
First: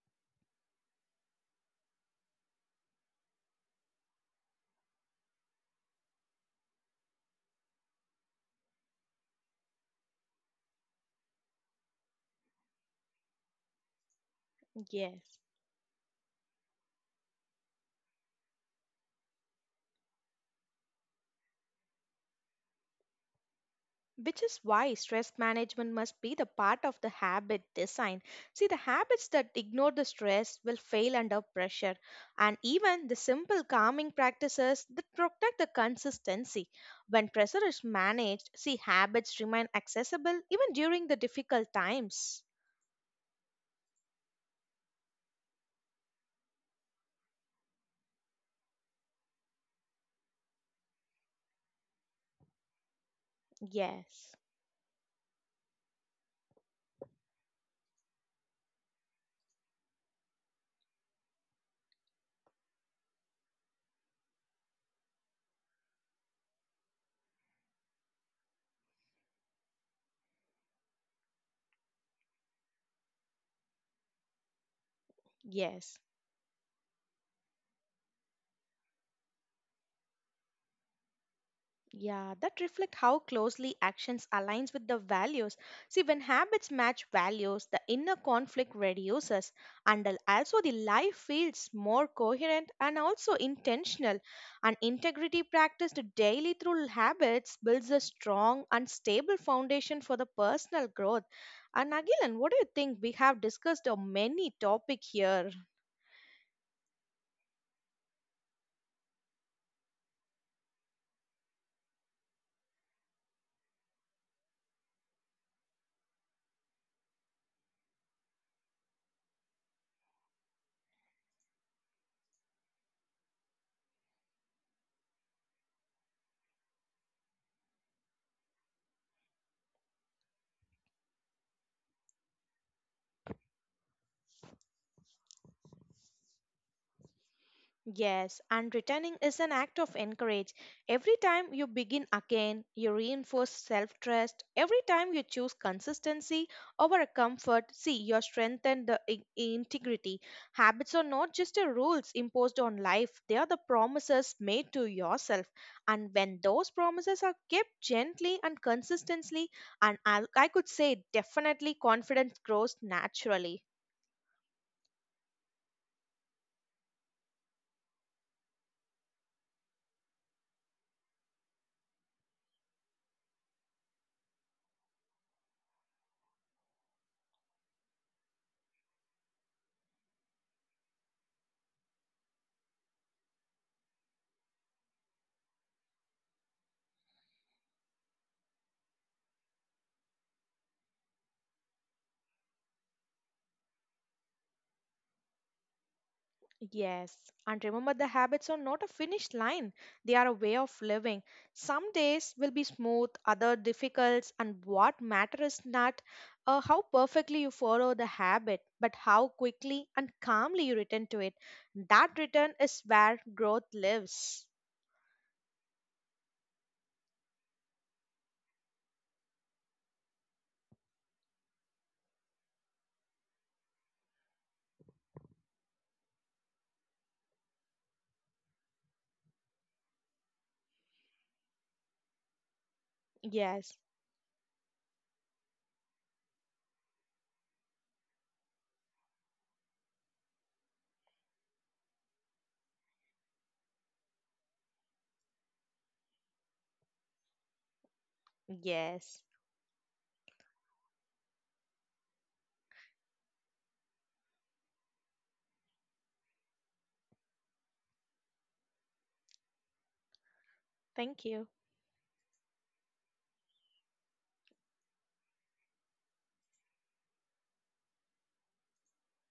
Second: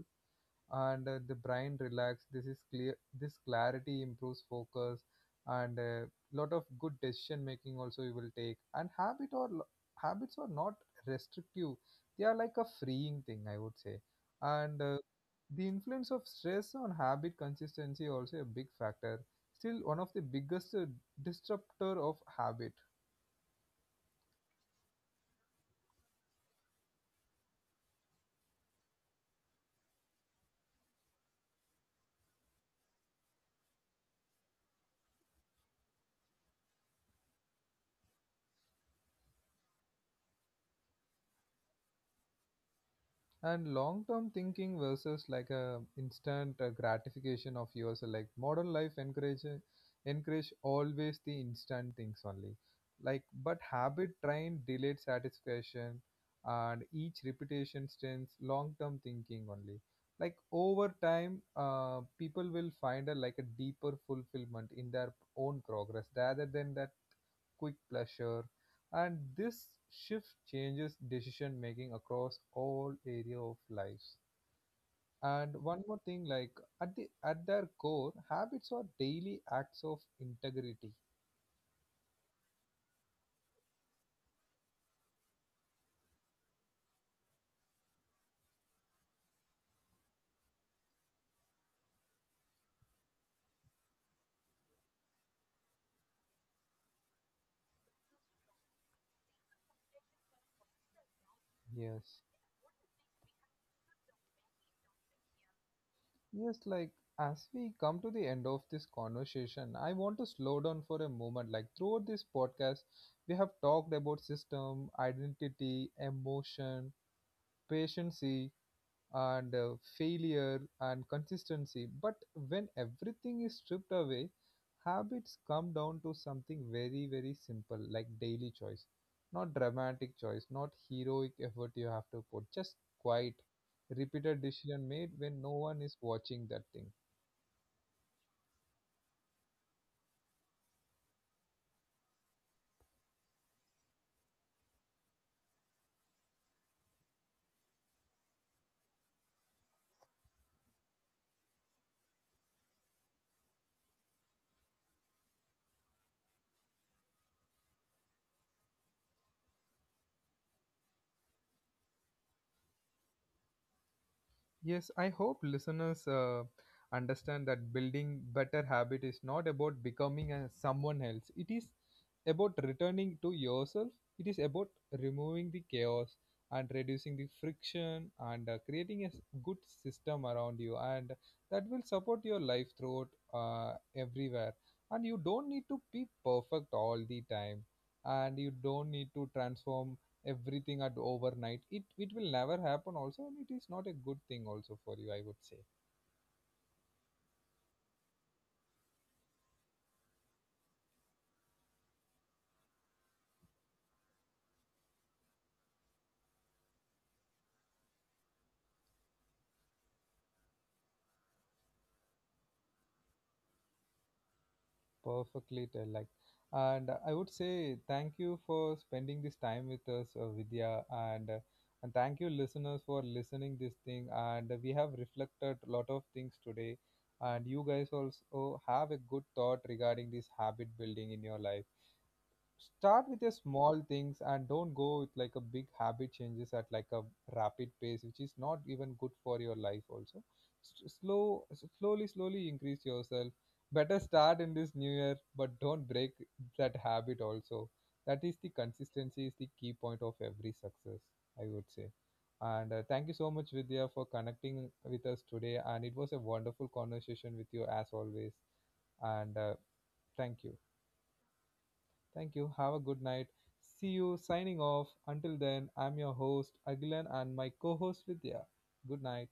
and uh, the brain relax, this is clear, this clarity improves focus and a lot of good decision making also you will take. And habit or lo- habits are not restrictive, they are like a freeing thing, I would say. And uh,
Yes.
the influence of stress on habit consistency also a big factor, still one of the biggest uh, disruptor of habit.
Which is why stress management must be the part of the habit design. See, the habits that ignore the stress will fail under pressure, and even the simple calming practices that protect the consistency. When pressure is managed, see, habits remain accessible even during the difficult times.
And long term thinking versus like a instant uh, gratification of yourself, like modern life encourage encourage always the instant things only, like but habit
Yes,
train delayed satisfaction, and each repetition strains long term thinking only. Like over time uh, people will find a like a deeper fulfillment in their own progress rather than that quick pleasure, and this shift changes decision making across all area of lives. And one more
yes.
thing, like at the at their core, habits are daily acts of integrity.
Yeah, that reflect how closely actions aligns with the values. See, when habits match values, the inner conflict reduces, and al- also the life feels more coherent and also intentional. And integrity practiced daily through habits builds a strong and stable foundation for the personal growth. And
Yes,
Agilan, what do you think? We have discussed uh, many topic here.
yes, like as we come to the end of this conversation, I want to slow down for a moment. Like throughout this podcast, we have talked about system, identity, emotion, patience, and uh, failure and consistency. But when everything is stripped away, habits come down to something very, very simple, like daily choice. Not dramatic choice, not heroic effort you have to put, just quiet, repeated decision made when no one is watching that thing.
Yes, and returning is an act of encourage. Every time you begin again, you reinforce self trust. Every time you choose consistency over a comfort, see, you strengthen the i- integrity. Habits are not just the rules imposed on life, they are the promises made to yourself. And when those promises are kept gently and consistently, and I, I could say definitely confidence grows naturally.
Yes, I hope listeners uh, understand that building better habit is not about becoming a someone else. It is about returning to yourself. It is about removing the chaos and reducing the friction and uh, creating a s- good system around you, and that will support your life throughout uh, everywhere. And you don't need to be perfect all the time, and you don't need to transform everything at overnight. It it will never happen also, and it is not a good thing also for you, I would say.
Yes, and remember the habits are not a finish line, they are a way of living. Some days will be smooth, other difficult, and what matters is not uh, how perfectly you follow the habit, but how quickly and calmly you return to it. That return is where growth lives.
Perfectly tell, like, and I would say thank you for spending this time with us, uh, Vidya, and uh, and thank you listeners for listening this thing, and we have reflected a lot of things today, and you guys also have a good thought regarding this habit building in your life. Start with your
Yes,
small things, and don't go with like a big habit changes at like a rapid pace, which is not even good for your life also. S- slow, s- slowly slowly increase yourself, better start in this new year, but don't break that habit also. That is, the
yes.
consistency is the key point of every success, I would say. And uh, thank you so much, Vidya, for connecting with us today, and it was a wonderful conversation with you as always, and uh, thank you.
Thank you.
Thank you. Have a good night. See you, signing off. Until then, I'm your host, Agilan, and my co host, Vidya. Good night.